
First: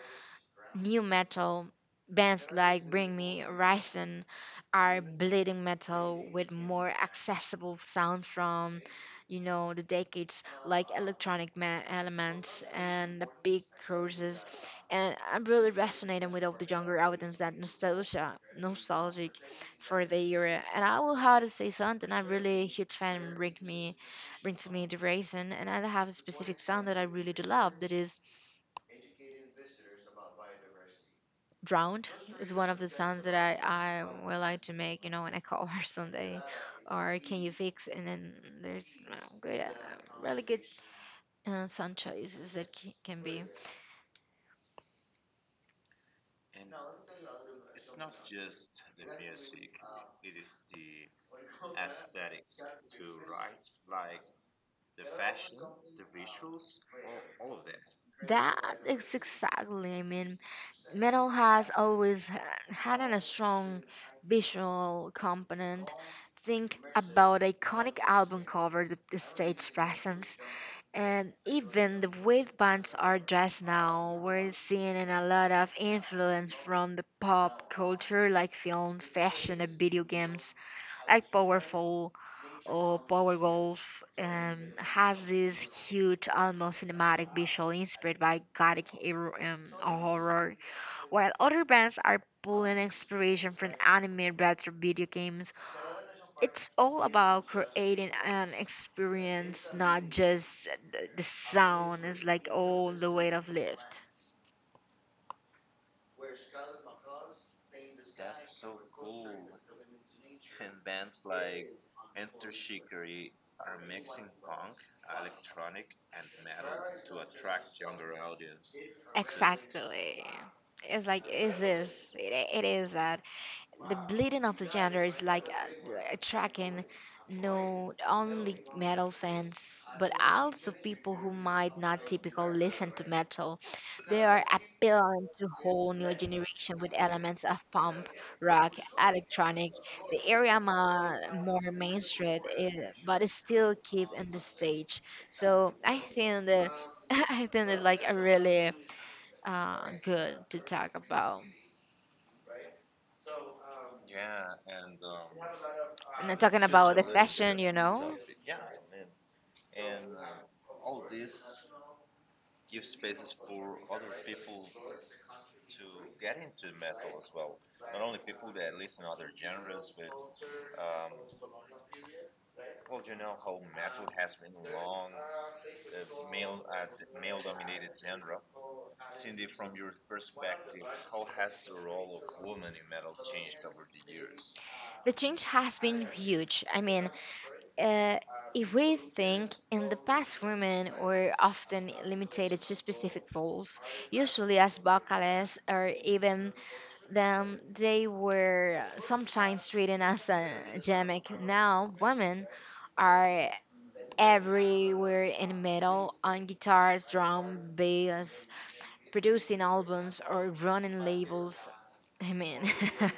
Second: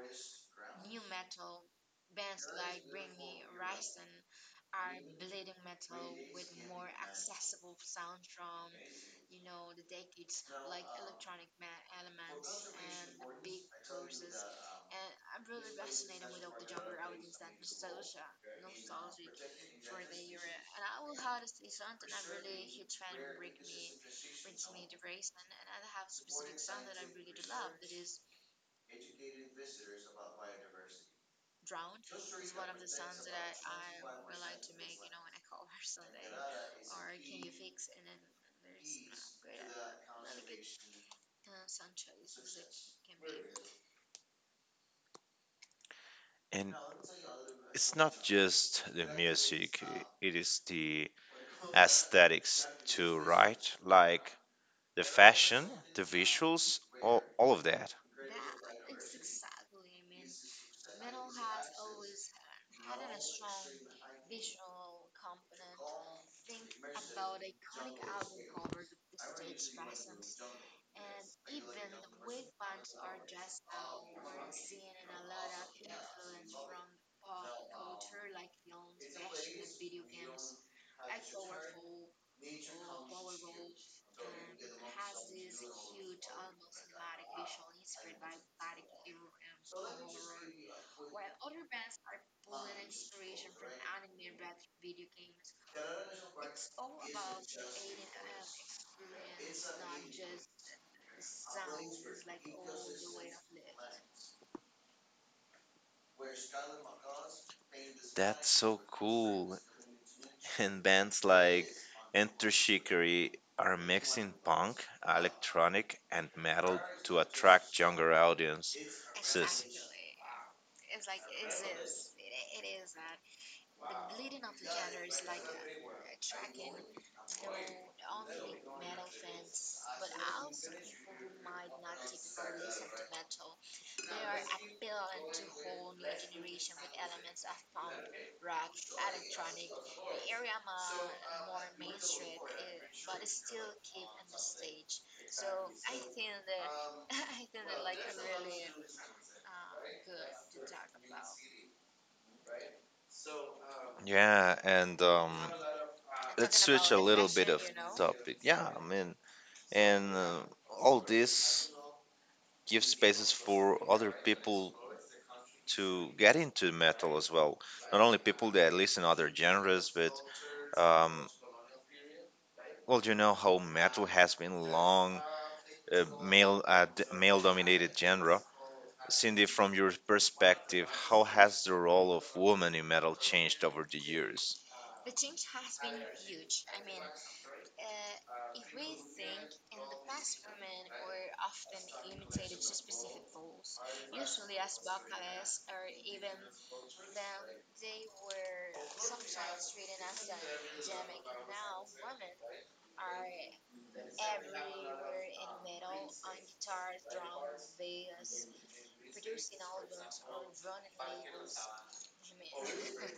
[SPEAKER 2] new metal bands like Bring Me Horizon are bleeding metal with more accessible sound from you know, the decades, like electronic elements and the big cruises. And I'm really resonating with all the younger audience that nostalgic for the era. And I will have to say something. I'm really a huge fan. Brings me the raisin, and I have a specific song that I really do love. That is Drowned is one of the songs that I would like to make, you know, when I call [LAUGHS] her someday. Or Can You Fix? And then there's you know, good, really good song choices that can be.
[SPEAKER 1] And it's not just the music, it is the aesthetics too, right? Like the fashion, the visuals, all of that.
[SPEAKER 2] That is exactly, I mean, metal has always had a strong visual component. Think about iconic album cover, the stage presence, and even the way the bands are dressed now. We're seeing in a lot of influence from the pop culture, like films, fashion, and video games, like Powerful or Power Golf has this huge, almost cinematic visual inspired by horror, while other bands are pulling inspiration from anime retro video games. It's all about creating an experience, not just the sound. It's like all the weight of lift.
[SPEAKER 1] That's so cool. And bands like Enter Shikari are mixing punk, electronic, and metal to attract younger audiences.
[SPEAKER 2] Exactly. It's like, is this? It is that. The bleeding of the gender is like attracting not only metal fans, but also people who might not typically listen to metal. They are appealing to whole new generation with elements of punk rock, electronic, the area more mainstream it, but it still keep in the stage. So I think that [LAUGHS] I think it's like a really good to talk about.
[SPEAKER 1] Yeah, and
[SPEAKER 2] And I'm
[SPEAKER 1] let's
[SPEAKER 2] talking
[SPEAKER 1] switch
[SPEAKER 2] about
[SPEAKER 1] a
[SPEAKER 2] the
[SPEAKER 1] little bit
[SPEAKER 2] fashion,
[SPEAKER 1] of
[SPEAKER 2] you know.
[SPEAKER 1] topic. Yeah, I mean, and all this gives spaces for other people to get into metal as well. Not only people that listen other genres, but um, well, you know how metal has been long a male male-dominated genre. Cindy, from your perspective, how has the role of women in metal changed over the years?
[SPEAKER 2] The change has been huge. I mean, uh, if we think in the past, women were often limited to specific roles, usually as vocalists, or even then they were sometimes treated as a gimmick. Now, women are everywhere in metal, on guitars, drum, bass, produced in albums or run in labels. I mean, [LAUGHS]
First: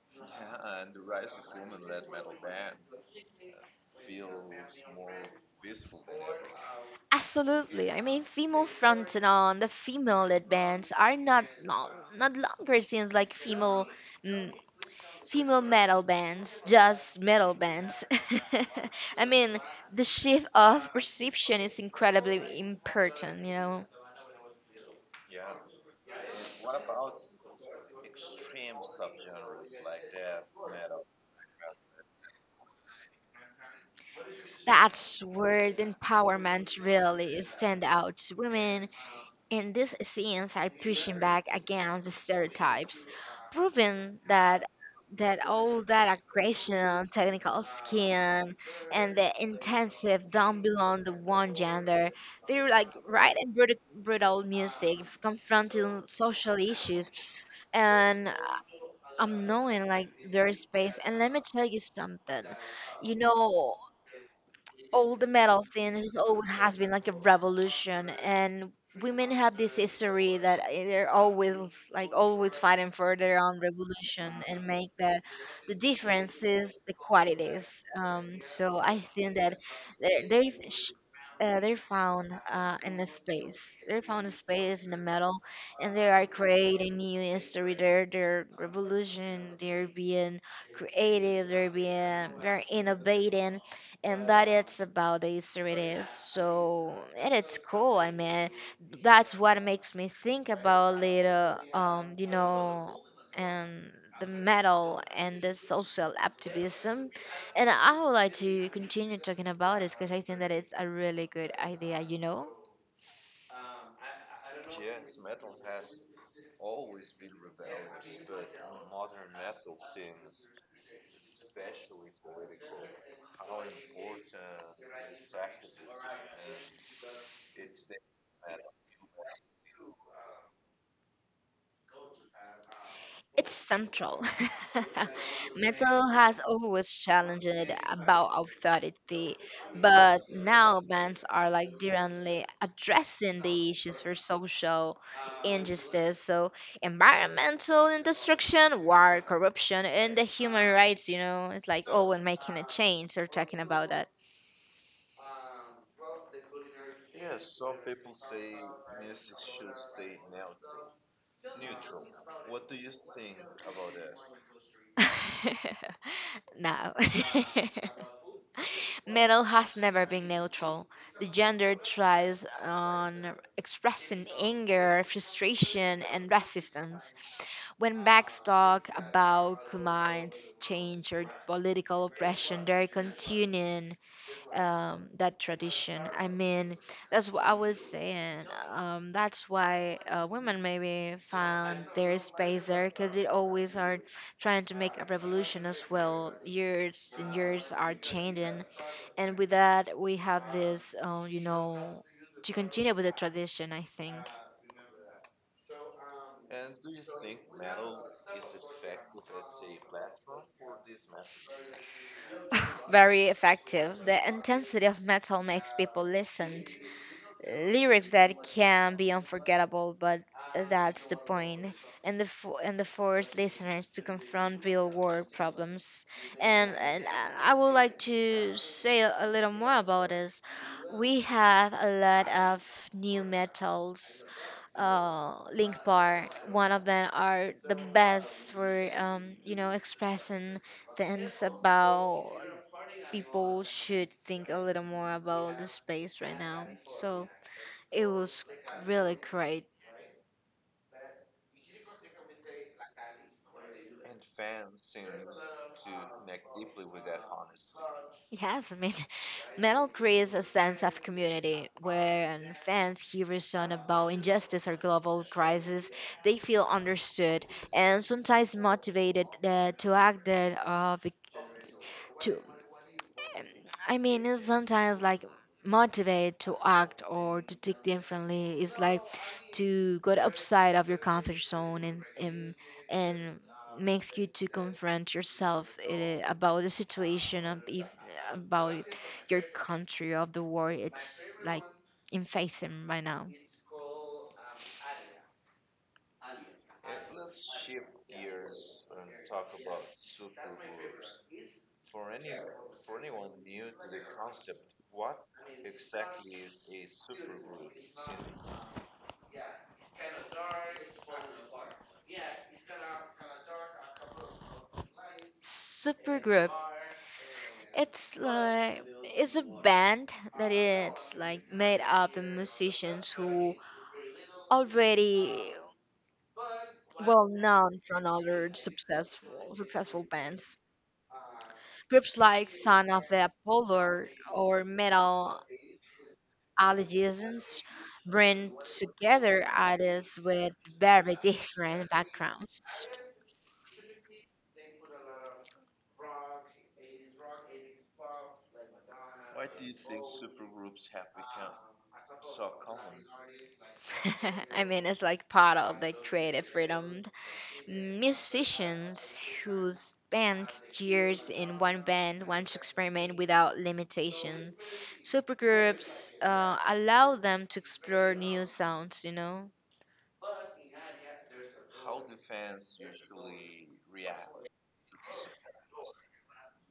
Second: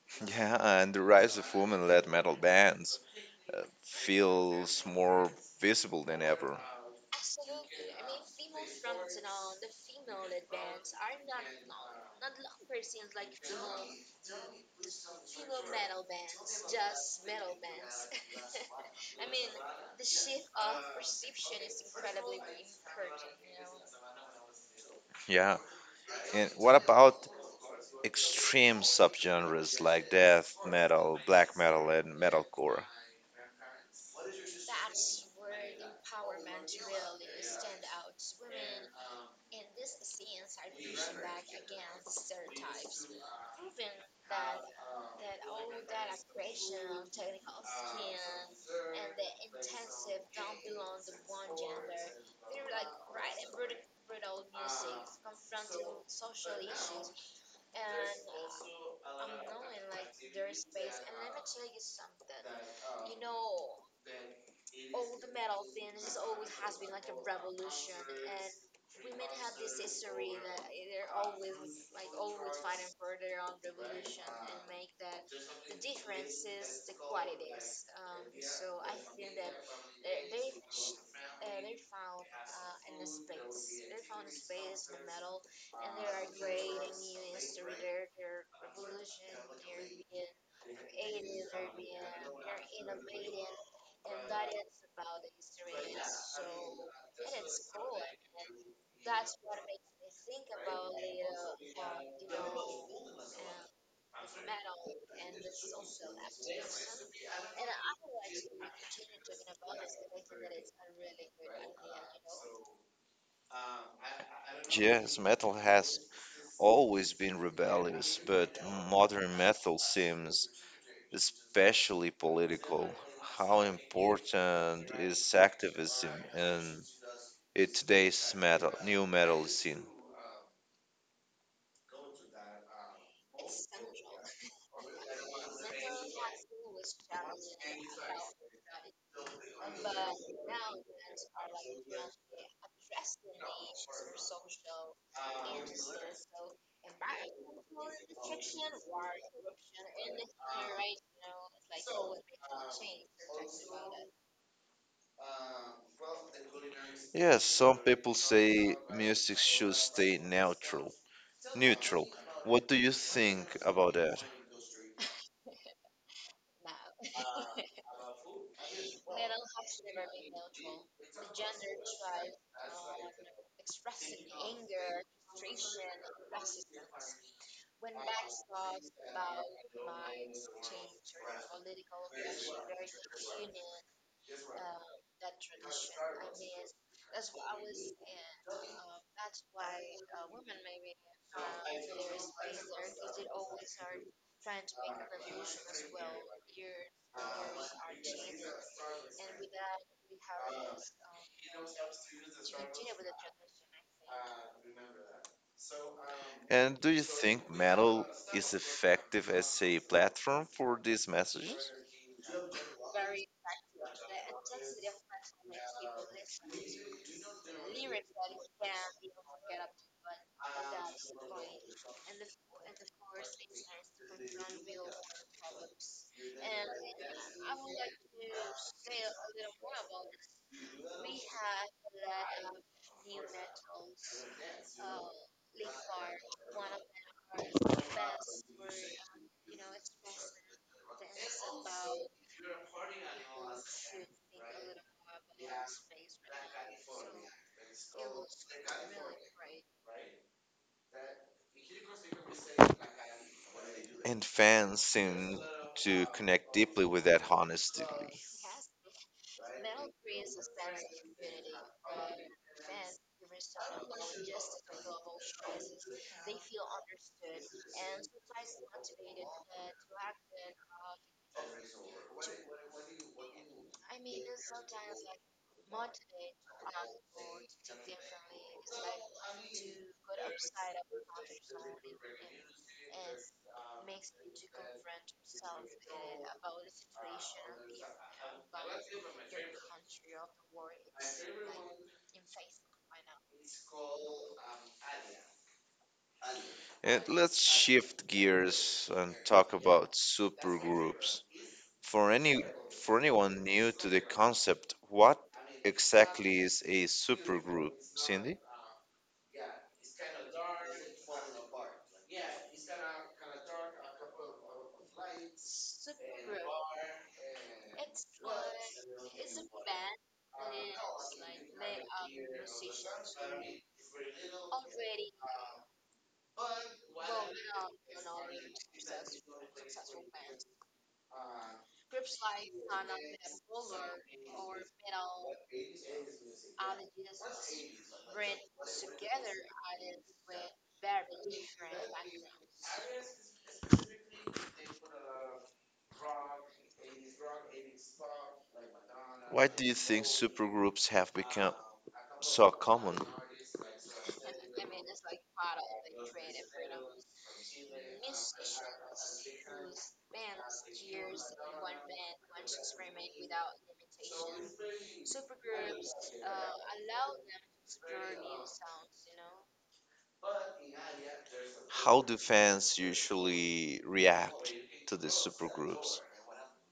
[SPEAKER 1] [LAUGHS] Yeah, and the rise of women-led metal bands feels more visible than ever.
[SPEAKER 2] absolutely. I mean, female front and on the female-led bands are not longer. It seems like female mm, female metal bands, just metal bands. [LAUGHS] I mean, the shift of perception is incredibly important. You know,
[SPEAKER 1] Yeah, and what about extreme subgenres like death metal, black metal, and metalcore?
[SPEAKER 2] that's where the empowerment really stand out. Women in these scenes are pushing back against the stereotypes, proven that that all that aggression, technical skin, and the intensive don't belong to one gender. They're like right and brutal music, confronting social issues, and I'm knowing like their space. And let me tell you something, you know, all the metal things always has been like a revolution, and women have this history that they're always, like, always fighting for their own revolution and make the differences, the qualities. So I think that they're, sh- they're found in a space, they're found a space in the metal, and they are creating new history. They're revolution, they're being creative, they're being very innovating, and that it's about the Easter it is. So, and it's cool. I mean, that's what makes me think about later. You know, and the metal and the social activism, and I would like to continue talking about this because I think that it's a really good idea. You know.
[SPEAKER 1] Yes, metal has always been rebellious, but modern metal seems especially political. How important is activism in it today's metal, new metal scene?
[SPEAKER 2] It's central. [LAUGHS] Metal has always challenged about authority, but now bands are like directly addressing the issues for social injustice, so environmental destruction, war, corruption, and the human rights. You know, it's like, oh, when making a change, they're talking about that.
[SPEAKER 1] Yes, some people say music should stay neutral. Neutral. What do you think about that?
[SPEAKER 2] [LAUGHS] now. [LAUGHS] Metal has never been neutral. The gender thrives on expressing anger, frustration, and resistance. When blacks talk about climate change or political oppression, they're continuing that tradition. I mean, that's what I was saying. That's why women maybe found their space there, because they always are trying to make a revolution as well. Years and years are changing, and with that we have this, you know, to continue with the tradition. I think.
[SPEAKER 1] And do you think metal is effective as a platform for these messages?
[SPEAKER 2] Very effective. The intensity of metal makes people listen. Lyrics that can be unforgettable, but that's the point. And the force listeners to confront real world problems. And I would like to say a little more about this. We have a lot of new metals, Link Bar. One of them are the best for you know, expressing thinks about people should think a little more about the space right now. So it was really great.
[SPEAKER 1] And fans seem to connect deeply with that honesty.
[SPEAKER 2] Yes, I mean, [LAUGHS] metal creates a sense of community where fans hear a song about injustice or global crisis. They feel understood and sometimes motivated to act that bec- to um, I mean, it's sometimes like motivate to act or to think differently. It's like to go outside of your comfort zone and makes you to confront yourself about the situation of if about your country of the war, it's like in facing right now.
[SPEAKER 1] And let's shift gears and talk about supergroups. For any for anyone new to the concept, what exactly is a supergroup, Cindy?
[SPEAKER 2] It's band already known. Groups like Son of the Apollo or Metal Allegiance bring together artists with very different backgrounds.
[SPEAKER 1] Why do you think supergroups have become so common?
[SPEAKER 2] [LAUGHS] I mean, it's like part of the creative freedom. Musicians who spent years in one band want to experiment without limitation. Supergroups allow them to explore new sounds, you know?
[SPEAKER 1] How do fans usually react to the supergroups?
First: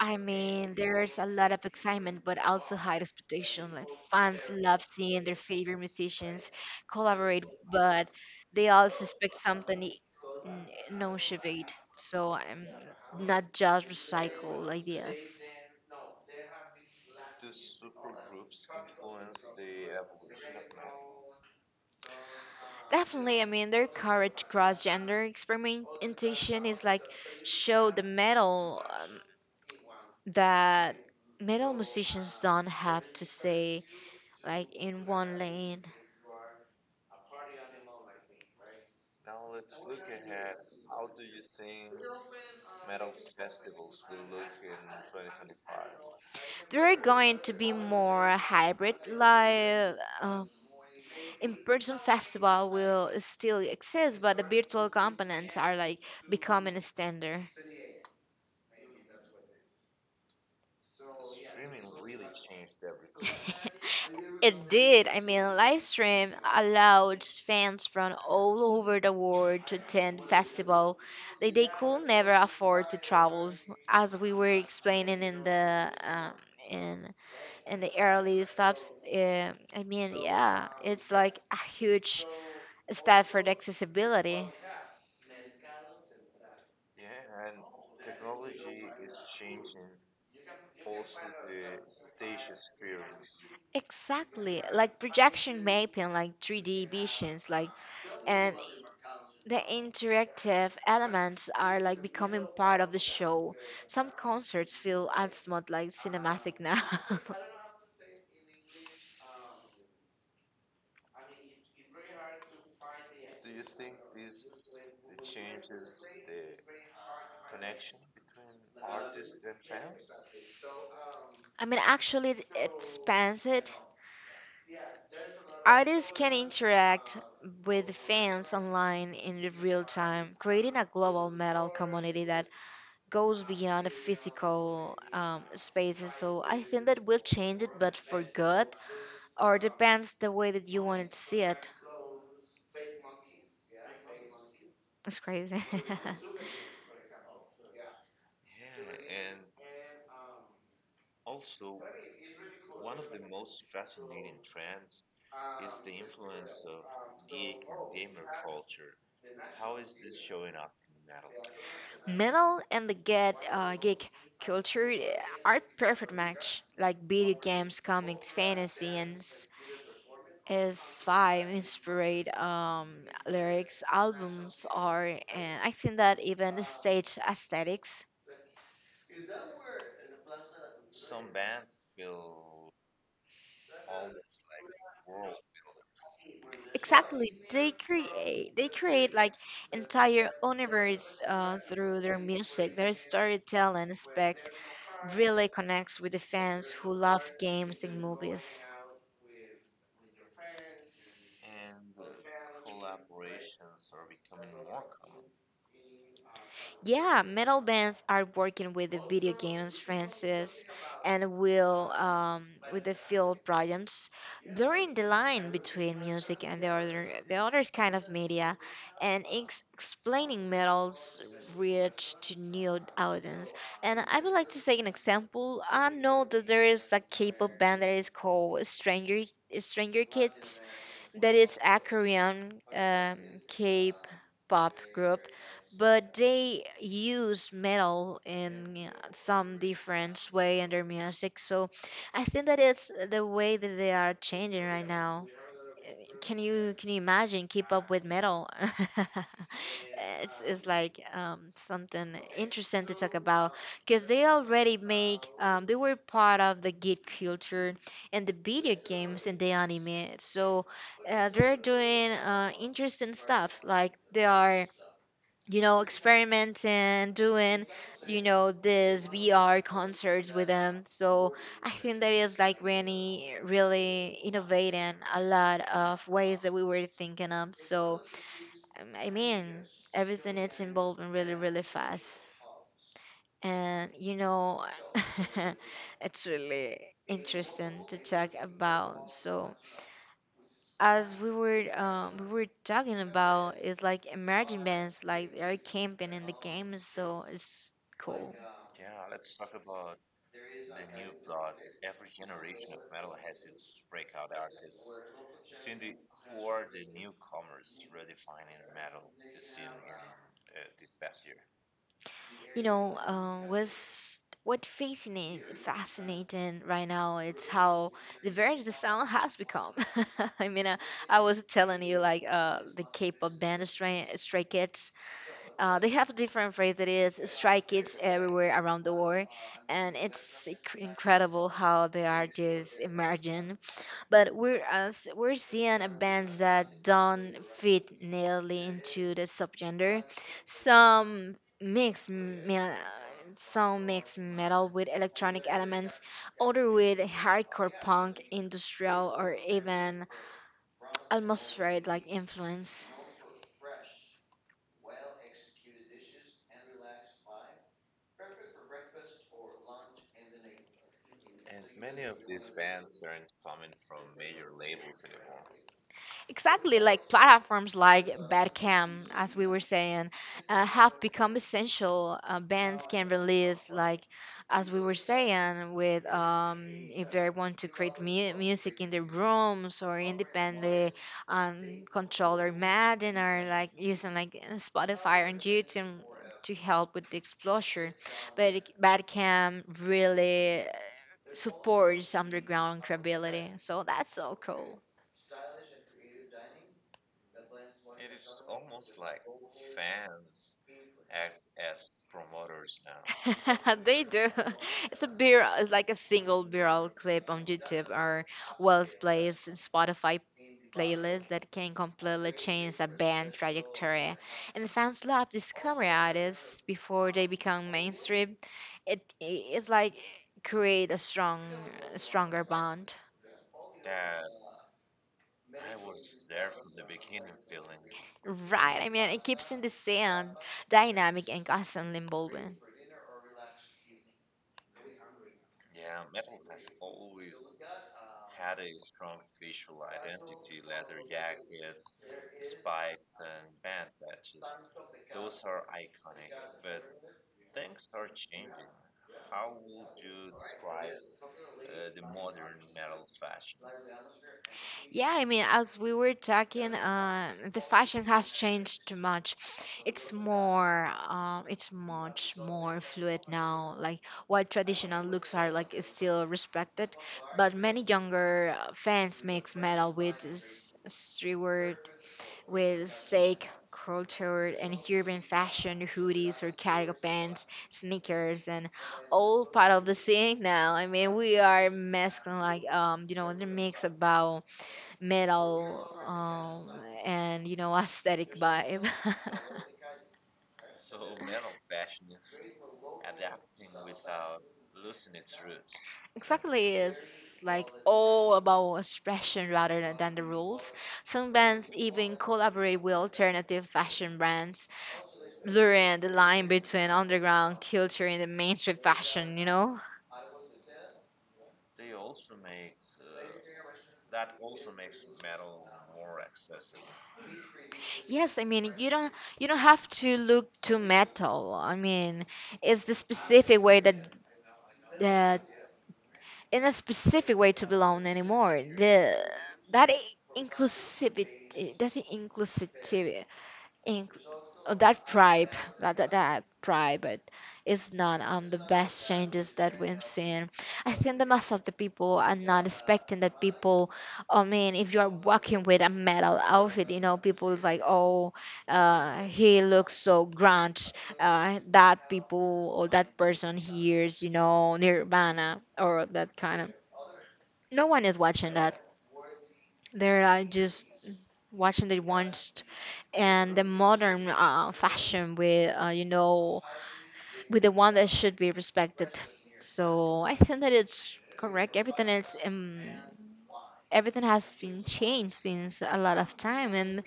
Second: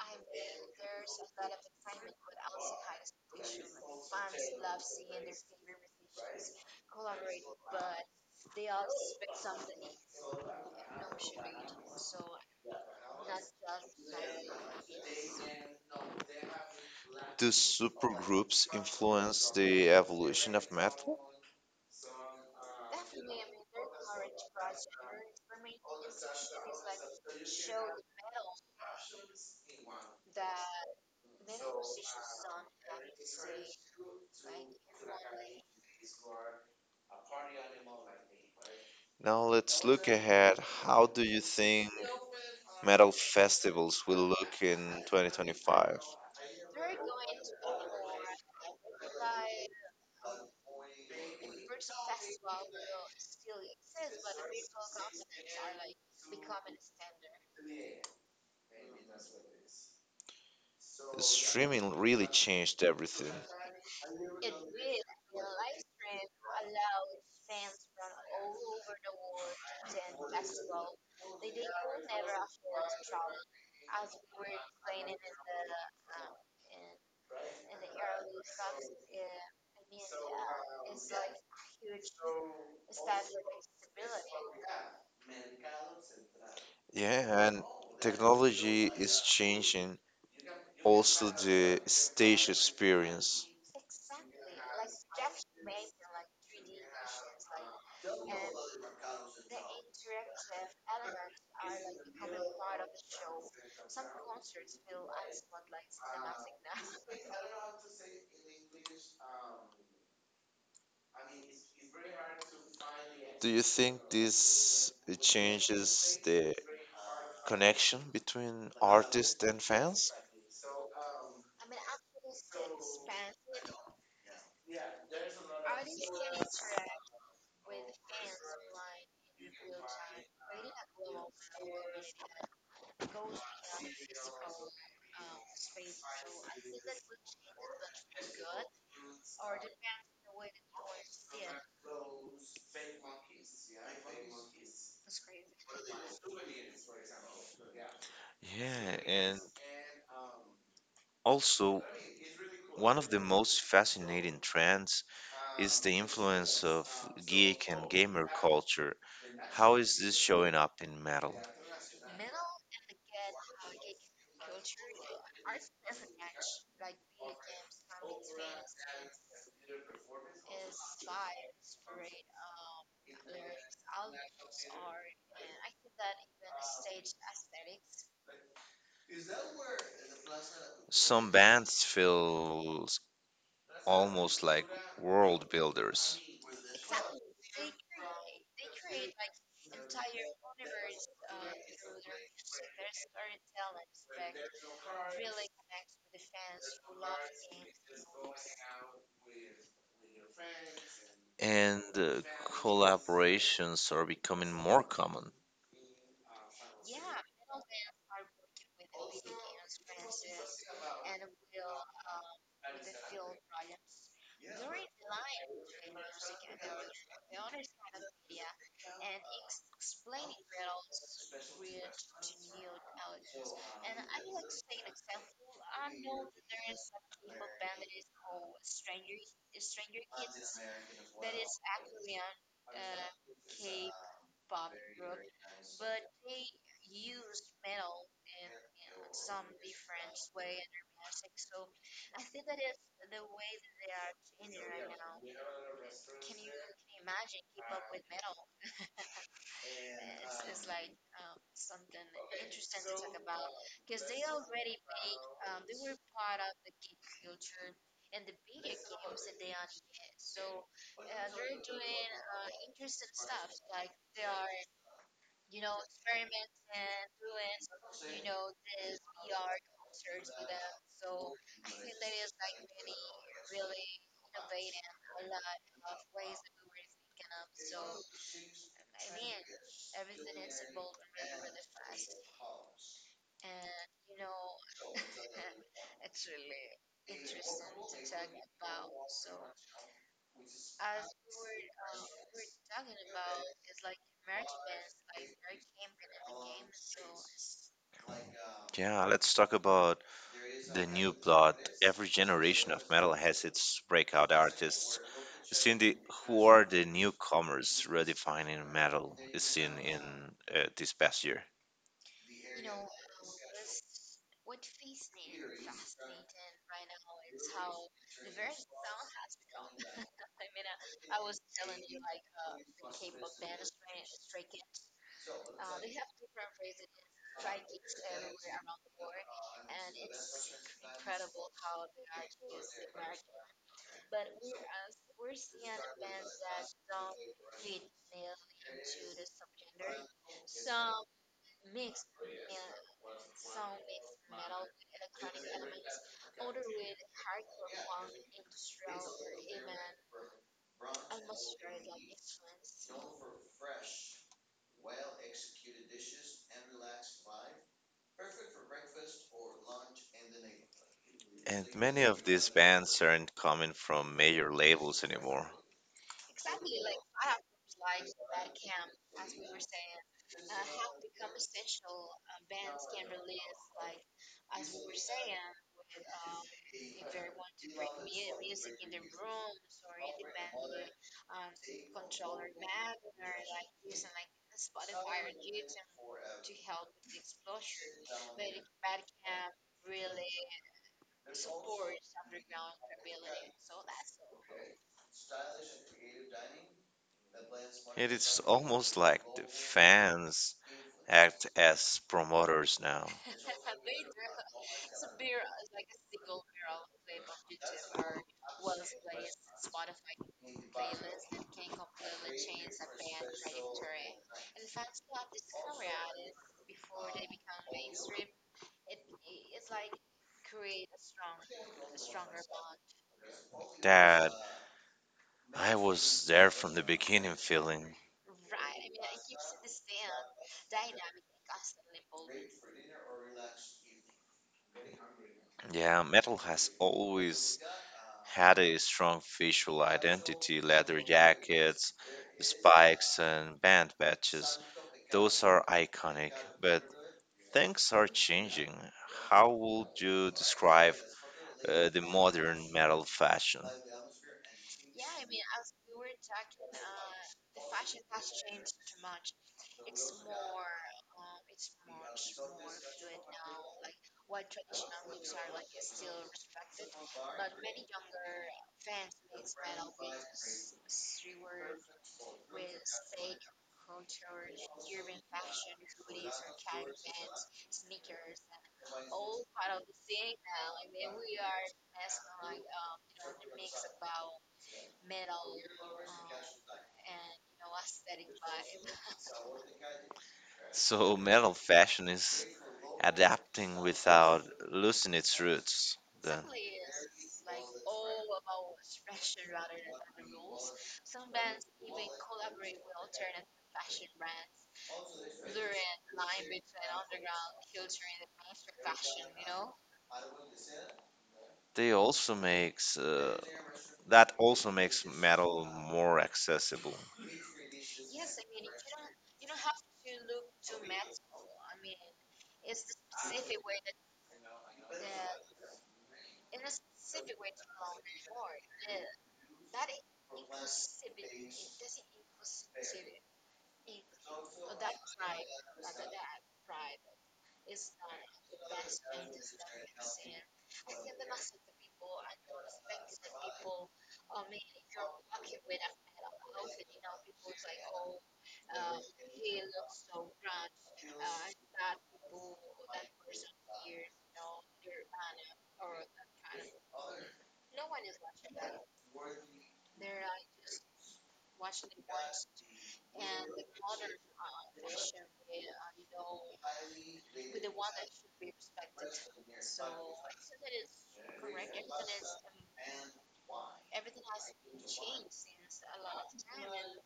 [SPEAKER 2] I mean, there's a lot of excitement, but also high expectation. Like fans love seeing their favorite musicians collaborate, but they also expect something no shade. So I'm not just recycle ideas.
[SPEAKER 1] Do supergroups influence the evolution of metal?
[SPEAKER 2] Definitely, I mean, their courage cross gender experimentation is like show the metal that metal musicians don't have to stay like in one lane.
[SPEAKER 1] Now let's look ahead. How do you think metal festivals will look in 2025?
[SPEAKER 2] They're going to be more hybrid, like uh, in-person festival will still exist, but the virtual components are like becoming a standard.
[SPEAKER 1] Streaming really changed everything.
[SPEAKER 2] [LAUGHS] It did. I mean, Livestream allowed fans from all over the world to attend festival that they could never afford to travel, as we were explaining in the in in the early stops. I mean, yeah, it's like a huge step for the accessibility.
[SPEAKER 1] Yeah, and technology is changing also the stage experience.
[SPEAKER 2] Exactly, like projection mapping, like 3D visions, like and the interactive elements are like becoming part of the show. Some concerts feel somewhat like cinematic now. [LAUGHS]
[SPEAKER 1] Do you think this changes the connection between artists and fans?
[SPEAKER 2] I mean, actually, it expands it. Artists can interact with fans online in the real time, creating a global metal community that goes beyond the physical spaces. So I think that will change it, but for good, or depends the way that you wanted to see it. It's crazy. [LAUGHS]
[SPEAKER 1] Yeah, and also, one of the most fascinating trends is the influence of geek and gamer culture. How is this showing up in metal?
[SPEAKER 2] Metal and the geek culture are perfect match, like video games, comics, fantasy, and S5 inspired lyrics, albums are, and I think that even stage aesthetics.
[SPEAKER 1] Some bands feel almost like world builders,
[SPEAKER 2] Exactly, they create like entire universe through their music. Their storytelling aspect really connects with the fans who love games and movies.
[SPEAKER 1] and collaborations are becoming more common.
[SPEAKER 2] Yeah, metal bands are working with the video games, Francis, and will with the field projects. During the line between music and the other kind of media, and explaining metals reach to new audience. And I would like to say an example. I know that there is a K-pop band that is called Stranger Kids, that is a Korean K-pop group, but they use metal in some different way in their music. So I think that it's the way that they are changing right now. Can you imagine keep up with metal? [LAUGHS] It's like something interesting to talk about, because they already make they were part of the geek culture and the video games and the anime. So they're doing interesting stuff, like they are, you know, experimenting, doing, you know, this VR concerts with them. So I think that is like really, really innovating a lot of ways that we were thinking of. So I mean, everything is involving really, really fast, and you know, [LAUGHS] it's really interesting to talk about. So as we were talking about, is like emerging bands, like they are camping in the game, so it's cool.
[SPEAKER 1] Yeah, let's talk about the new blood. Every generation of metal has its breakout artists. Seen the Who are the newcomers redefining metal is seen in this past year.
[SPEAKER 2] You know, what's fascinating right now, it's how diverse the sound has become. [LAUGHS] I mean I was telling you, like, the K-pop band Stray Kids. Uh, they have a different phrase that is Strike Kids everywhere around the world, and it's incredible how they are just emerging. But we're seeing a bands that don't fit nearly into the subgenre. Some mix me- some mix metal with electronic elements, other with hardcore punk, industrial, or even atmospheric like influence.
[SPEAKER 1] And many of these bands aren't coming from major labels anymore.
[SPEAKER 2] Exactly, like platforms like Bandcamp, as we were saying, have become essential. Bands can release, like, as we were saying, with if they want to create music in their rooms, or independent controller Madden, or like using like Spotify and YouTube to help with the exposure. Bandcamp really supports underground credibility, so that's so cool.
[SPEAKER 1] It is almost like the fans act as promoters now.
[SPEAKER 2] [LAUGHS] They do. [LAUGHS] It's a viral. It's like a single viral clip on YouTube or Wells Plays and Spotify playlist that can completely change a band trajectory. And fans love discovery artists before they become mainstream. It's like create a stronger bond.
[SPEAKER 1] That I was there from the beginning feeling.
[SPEAKER 2] Right. I mean, it keeps in the sand, dynamic and constantly evolving.
[SPEAKER 1] Yeah, metal has always had a strong visual identity, leather jackets, spikes, and band patches. Those are iconic, but things are changing. How would you describe the modern metal fashion?
[SPEAKER 2] Yeah, I mean, as we were talking, the fashion has changed too much. It's more, it's much more fluid now. Like what traditional looks are like is still respected, but many younger fans mix metal with streetwear, with steak culture and urban fashion, hoodies or cargo pants, sneakers, and all part of the scene now. I mean, we are masking like you know, the mix about metal and you know aesthetic vibe [LAUGHS]
[SPEAKER 1] So, metal fashion is adapting without losing its roots, then.
[SPEAKER 2] exactly it's like all about expression rather than the rules. Some bands even collaborate with alternative fashion brands, blurring the line between underground culture and the mainstream fashion.
[SPEAKER 1] They also makes That also makes metal more accessible.
[SPEAKER 2] Yes, I mean you don't have to look too metal. I mean it's the specific way that in a specific way to belong anymore. That i- inclusivity, that's the inclusivity, in, oh, that pride, that pride, but it's not the best changes that we've seen. I think that most of the people are not expecting that people. I mean, if you are walking with a metal outfit, you know, people is like, oh, he looks so grunge. That people or that person hears, you know, Nirvana or that kind of no one is watching that. They're just watching and the modern fashion with you know with the one that should be respected. So I think that it's correct. Everything is everything has been changed since a lot of time, and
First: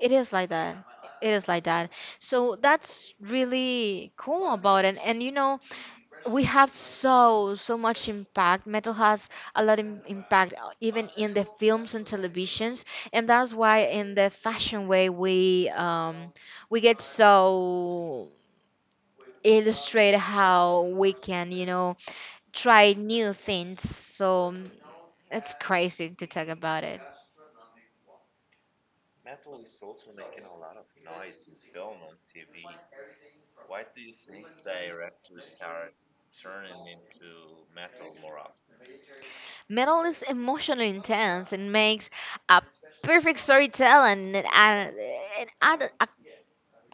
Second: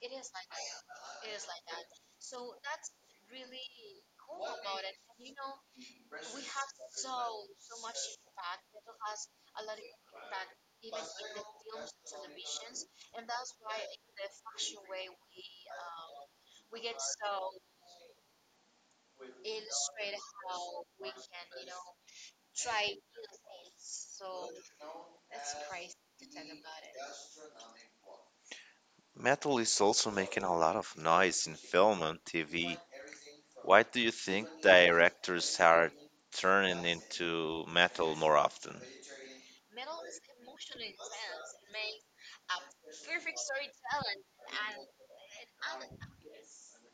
[SPEAKER 2] it is like that. It is like that. So that's really cool about it. And you know, we have so much impact, metal has a lot of impact even in the films and televisions, and that's why in the fashion way we get so illustrate how we can you know try new things, so it's crazy to talk about it.
[SPEAKER 1] Metal is also making a lot of noise in film and TV. Why do you think directors are turning into metal more often?
[SPEAKER 2] Metal is emotionally intense and makes a perfect storyteller and add,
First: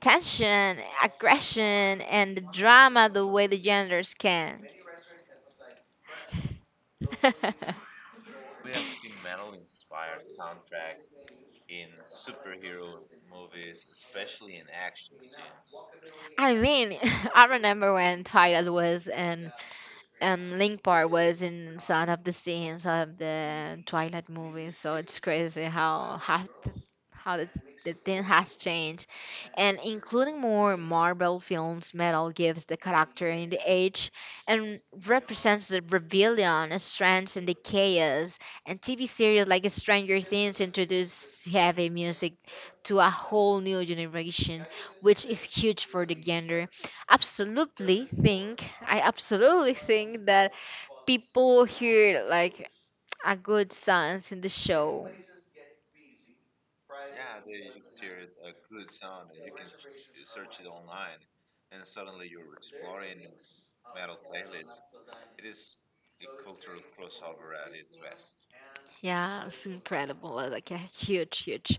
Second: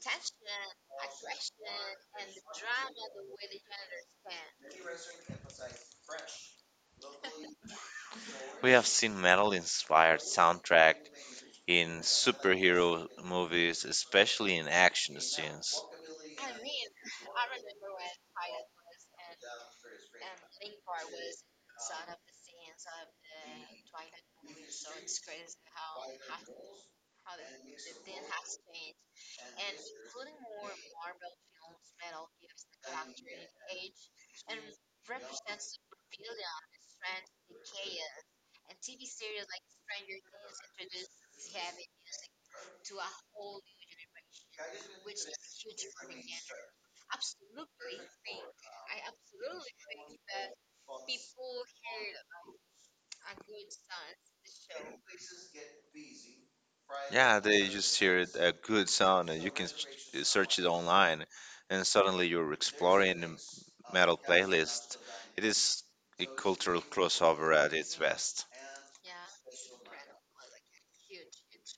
[SPEAKER 2] tension, aggression, and the drama the way the genders can. [LAUGHS]
[SPEAKER 1] We have seen metal inspired soundtrack in superhero movies, especially in action scenes.
[SPEAKER 2] I mean, [LAUGHS] I remember when Twilight was in Link Park was in some of the scenes of the Twilight movie, so it's crazy how the thing has changed, and including more Marvel films, metal gives the character in the age and represents the rebellion, strength, and the chaos. And TV series like Stranger Things introduce heavy music to a whole new generation, which is huge for the genre. Absolutely think I absolutely think that people hear like a good songs in the show.
[SPEAKER 1] Yeah, they just hear a good sound, and you can search it online, and suddenly you're exploring a metal playlist. It is a cultural crossover at its best.
[SPEAKER 2] Yeah, it's incredible. Like a huge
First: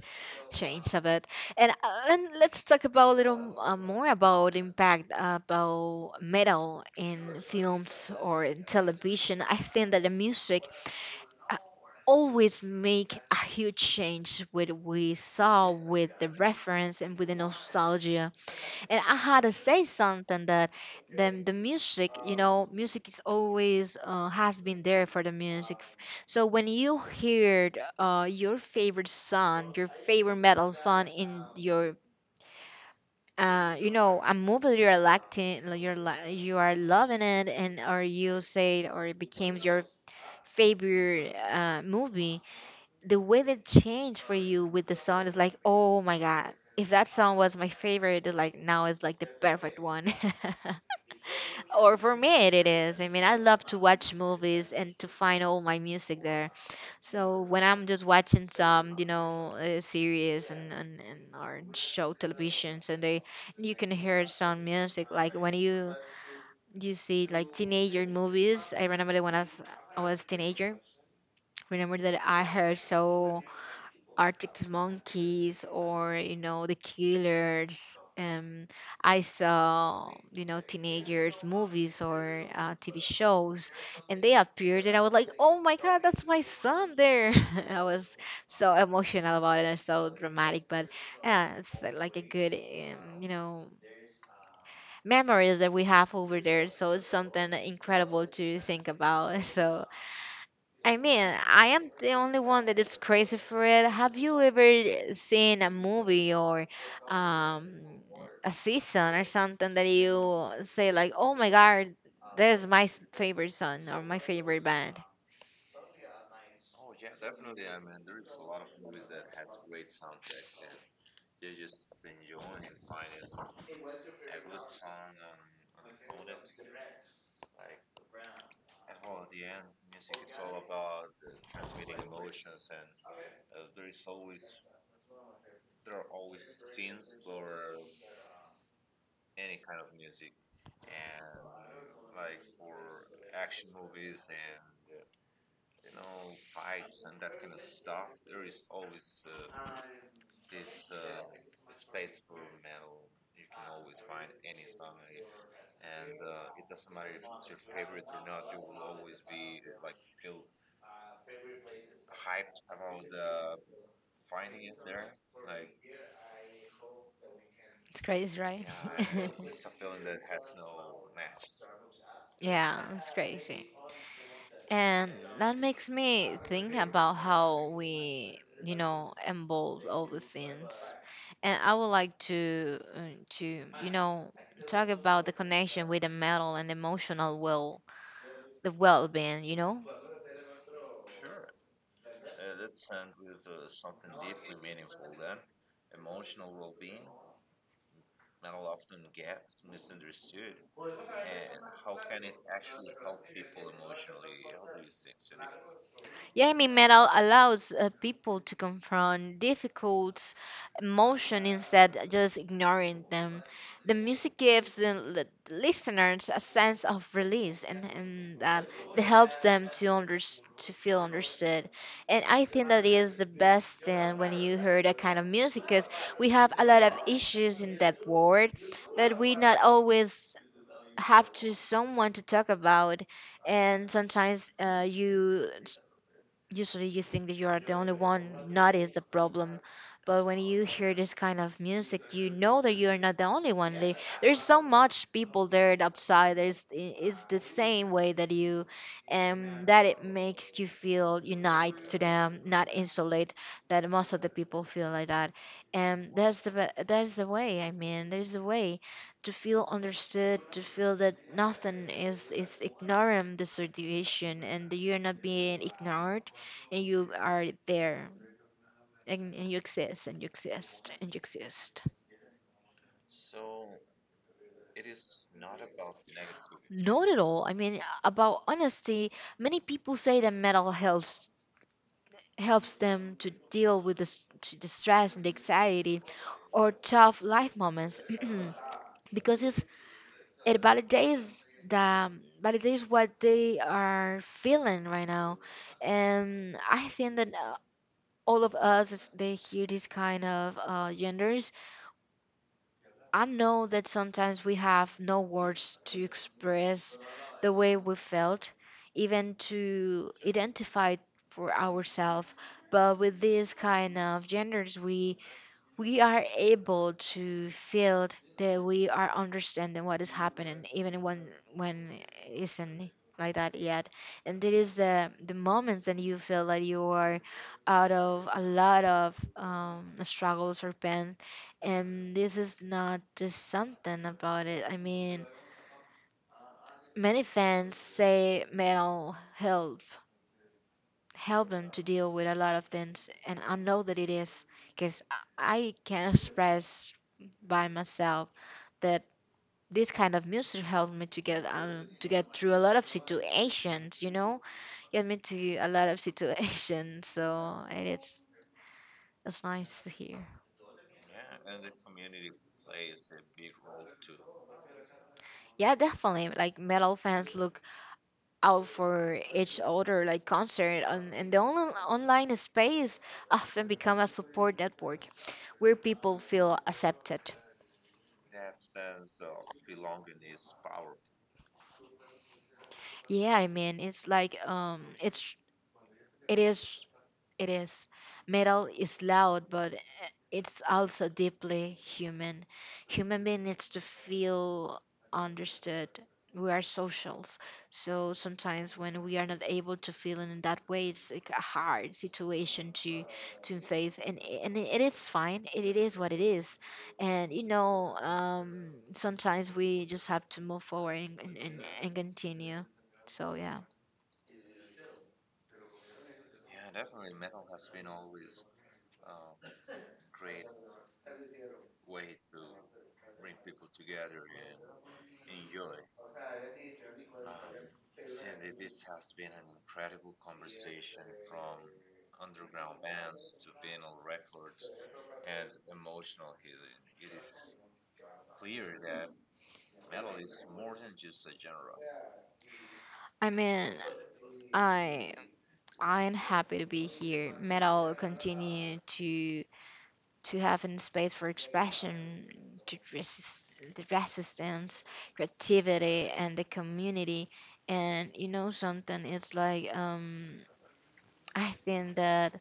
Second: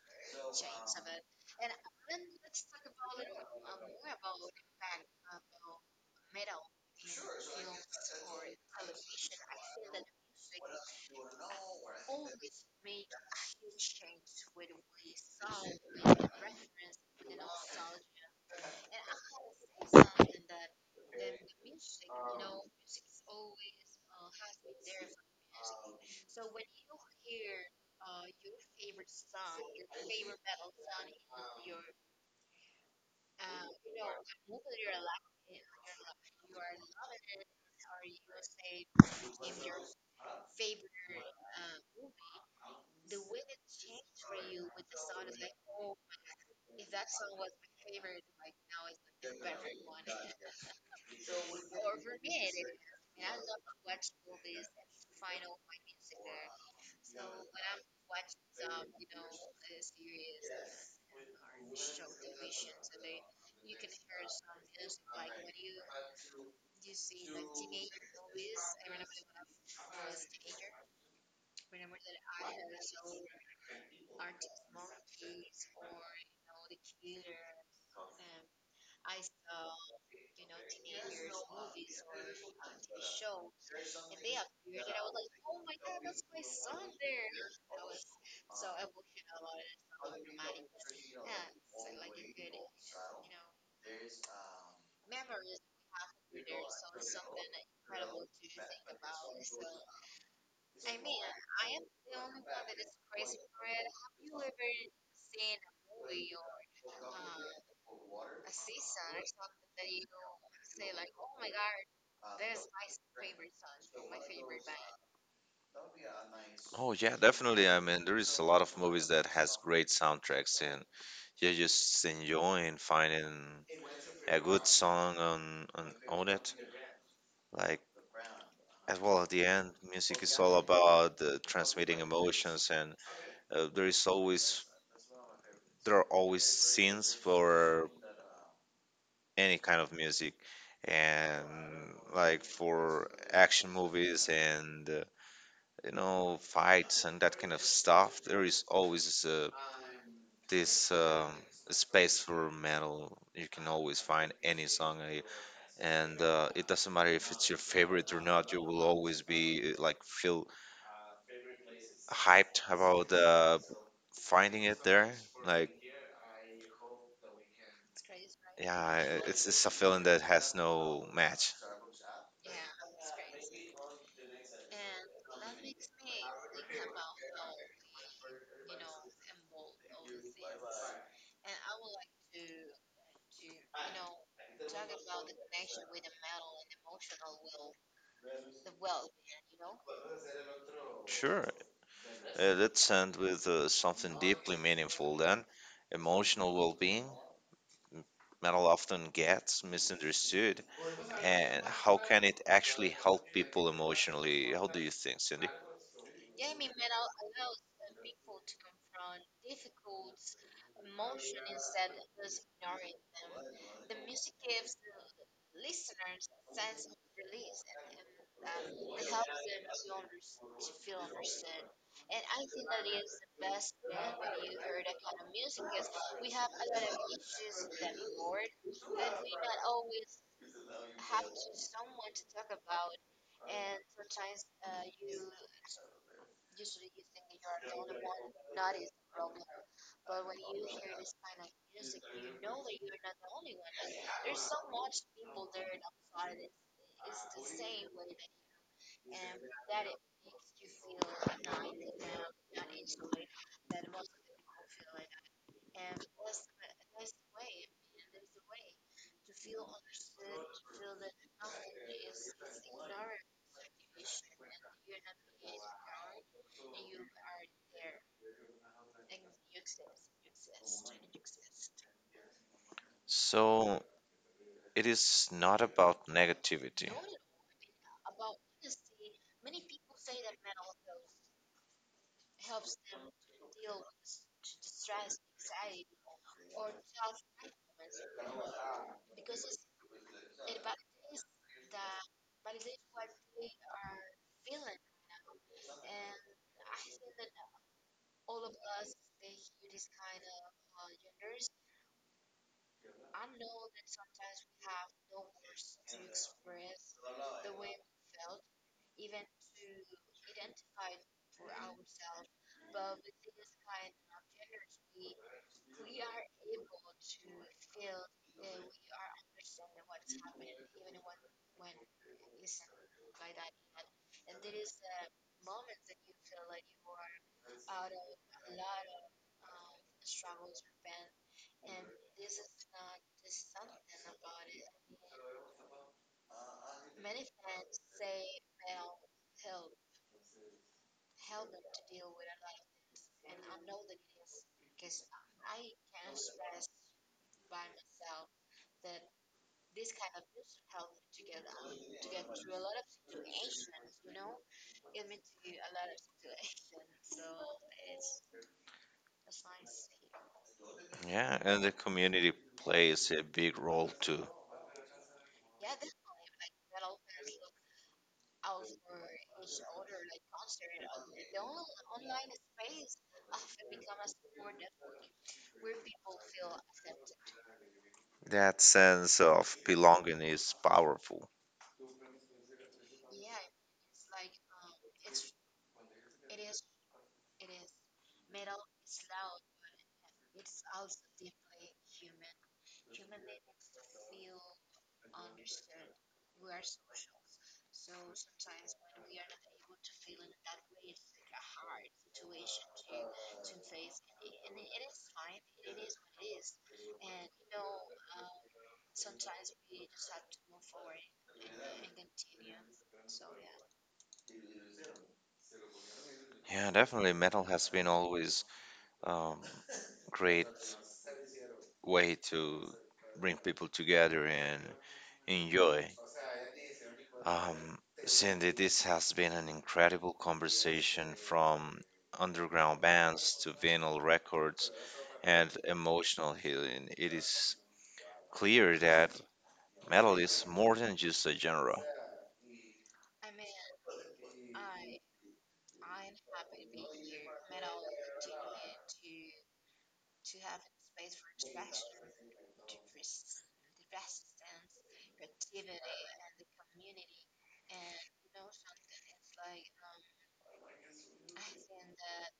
[SPEAKER 2] change of it. And let's talk about a little more about impact about metal in films or in television. I think that the music uh, always make a huge change with we saw with the reference and with the nostalgia, and I had to say something that the music, you know, music is always has been there for the music. So when you heard your favorite song, your favorite metal song in your you know, a movie you're electing, you are loving it, and or you say it or it becomes your favorite movie the way they changed for you with the song is like, oh my god. If that song was my favorite, it's like now it's like the perfect one. [LAUGHS] Or for me, it is. I mean, I love to watch movies and to find all my music there. So when I'm just watching some, you know, series and or show televisions, and they you can hear some music. Like when you see like teenager movies. I remember that when I was teenager. Remember that I heard so Arctic Monkeys or you know the Killers. Um, I saw you know teenagers movies or TV shows, and they appeared, and I was like, "Oh my God, that's my son there!" [LAUGHS] I was so emotional about it and so dramatic, but yeah, it's like a good you know memories that we have over there. So it's something incredible to think about. [LAUGHS] So I mean, I am the only one that is crazy for it. Have you ever seen a movie or um, a season or something that you say like, "Oh my God, there's favorite song or my favorite band"?
[SPEAKER 1] Oh yeah, definitely. I mean, there is a lot of movies that has great soundtracks, and you're just enjoying finding a good song on it. Like, as well at the end, music is all about transmitting emotions, and uh, there is always there are always scenes for any kind of music and like for action movies and you know, fights and that kind of stuff, there is always this space for metal. You can always find any song, eh, and it doesn't matter if it's your favorite or not. You will always be feel hyped about finding it there. Like,
[SPEAKER 2] It's crazy, right?
[SPEAKER 1] yeah, it's a feeling that has no match.
[SPEAKER 2] [LAUGHS] [LAUGHS] Yeah, it's crazy. And that makes me think about how we, you know, involve all the things. And I would like to you know, talk about the connection with the mental and emotional well, the well-being. You know.
[SPEAKER 1] Sure. Let's end with something deeply meaningful then. Emotional well being, metal often gets misunderstood. And how can it actually help people emotionally? How do you think, Cindy?
[SPEAKER 2] Yeah, I mean, metal allows people to confront difficult emotion instead of just ignoring them. The music gives listeners a sense of release and that helps them to under, to feel understood. And I think that is the best thing when you hear that kind of music, because we have a lot of issues in that world that we not always have to someone to talk about. And sometimes you usually you think that you are the only one not is the problem, but when you hear this kind of music you know that you are not the only one. There's so much people there outside, it's the same way that you, and that it makes you feel unite to them not insolate, that most of the people feel like that. And that's that's the way. I mean there's the way to feel understood, to feel that nothing is is ignoring the situation and that you're not being ignored, and you are there, and you exist and you exist and you exist.
[SPEAKER 1] So, it is not about negativity.
[SPEAKER 2] Not at all. I mean, about honesty, many people say that metal helps them to deal with the, s- to the stress and the anxiety or tough life moments [CLEARS THROAT] because it's, it validates the validates what they are feeling right now, and I think that all of us they hear these kind of genders. I know that sometimes we have no words to express the way we felt, even to identify for ourselves, but with these kind of genders, we are able to feel that we are understanding what is happening even when it isn't like that yet. And there is the moments that you feel that you are out of a lot of struggles or pain, and this is not just something about it. I mean many fans say mental health help them to deal with a lot of things, and I know that it is because I can express by myself that this kind of music helped me to get through a lot of situations, you know, get me to a lot of situations. [LAUGHS] So it's nice to hear.
[SPEAKER 1] Yeah, and the community plays a big role too.
[SPEAKER 2] Yeah, definitely, like metal fans look out for each other, like concert and the only online space often become a support network where people feel accepted.
[SPEAKER 1] That sense of belonging is powerful.
[SPEAKER 2] Yeah, I mean, it's like it's it is it is metal is loud, but it's also deeply human. Human being needs to feel understood. We are socials, so sometimes when we are not able to feel in that way, it's like a hard situation to face, and and it is fine. It is what it is, and you know, sometimes we just have to move forward and and continue. So yeah.
[SPEAKER 1] Yeah, definitely. Metal has been always um, great way to bring people together and enjoy. Um, Cindy, this has been an incredible conversation from underground bands to vinyl records and emotional healing. It is clear that metal is more than just a genre.
[SPEAKER 2] I mean, I I'm happy to be here. Metal continue to have a space for expression, to resist, the resistance, creativity, and the community. And you know something, it's like I think that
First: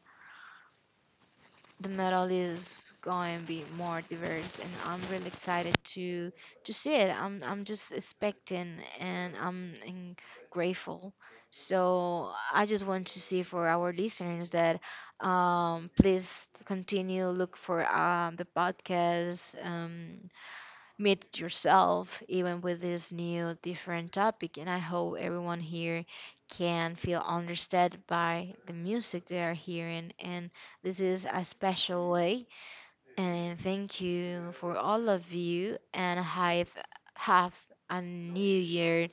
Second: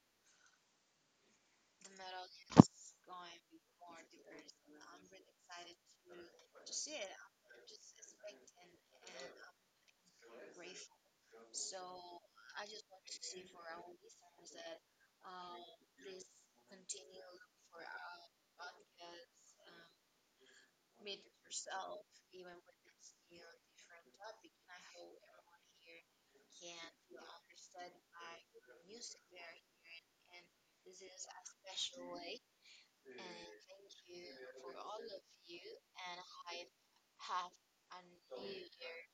[SPEAKER 2] the metal is going to be more diverse, and I'm really excited to see it. I'm just expecting and I'm grateful. So I just want to see for our listeners that please continue look for the podcast, meet yourself even with this new different topic, and I hope everyone here can feel understood by the music they are hearing, and this is a special way. And thank you for all of you, and have a new year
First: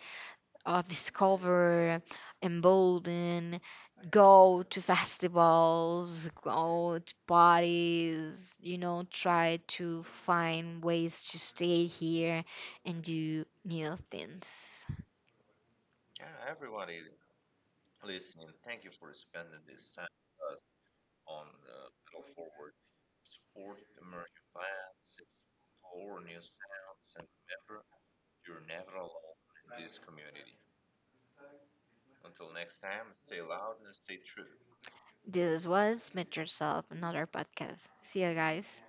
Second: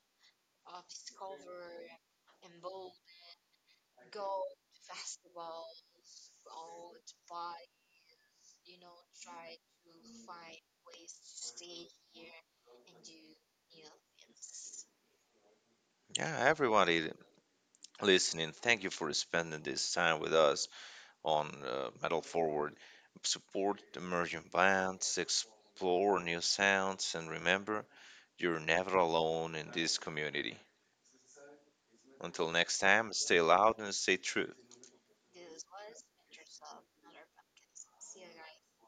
[SPEAKER 2] of discover, embolden, go to festivals, go to parties, you know, try to find ways to stay here and do new things.
[SPEAKER 1] Yeah, everybody listening, thank you for spending this time with us on Metal Forward. Support emerging bands, explore new sounds, and remember, you're never alone in this community. Until next time, stay loud and stay true.
[SPEAKER 2] This was Met Yourself, another podcast. See you guys.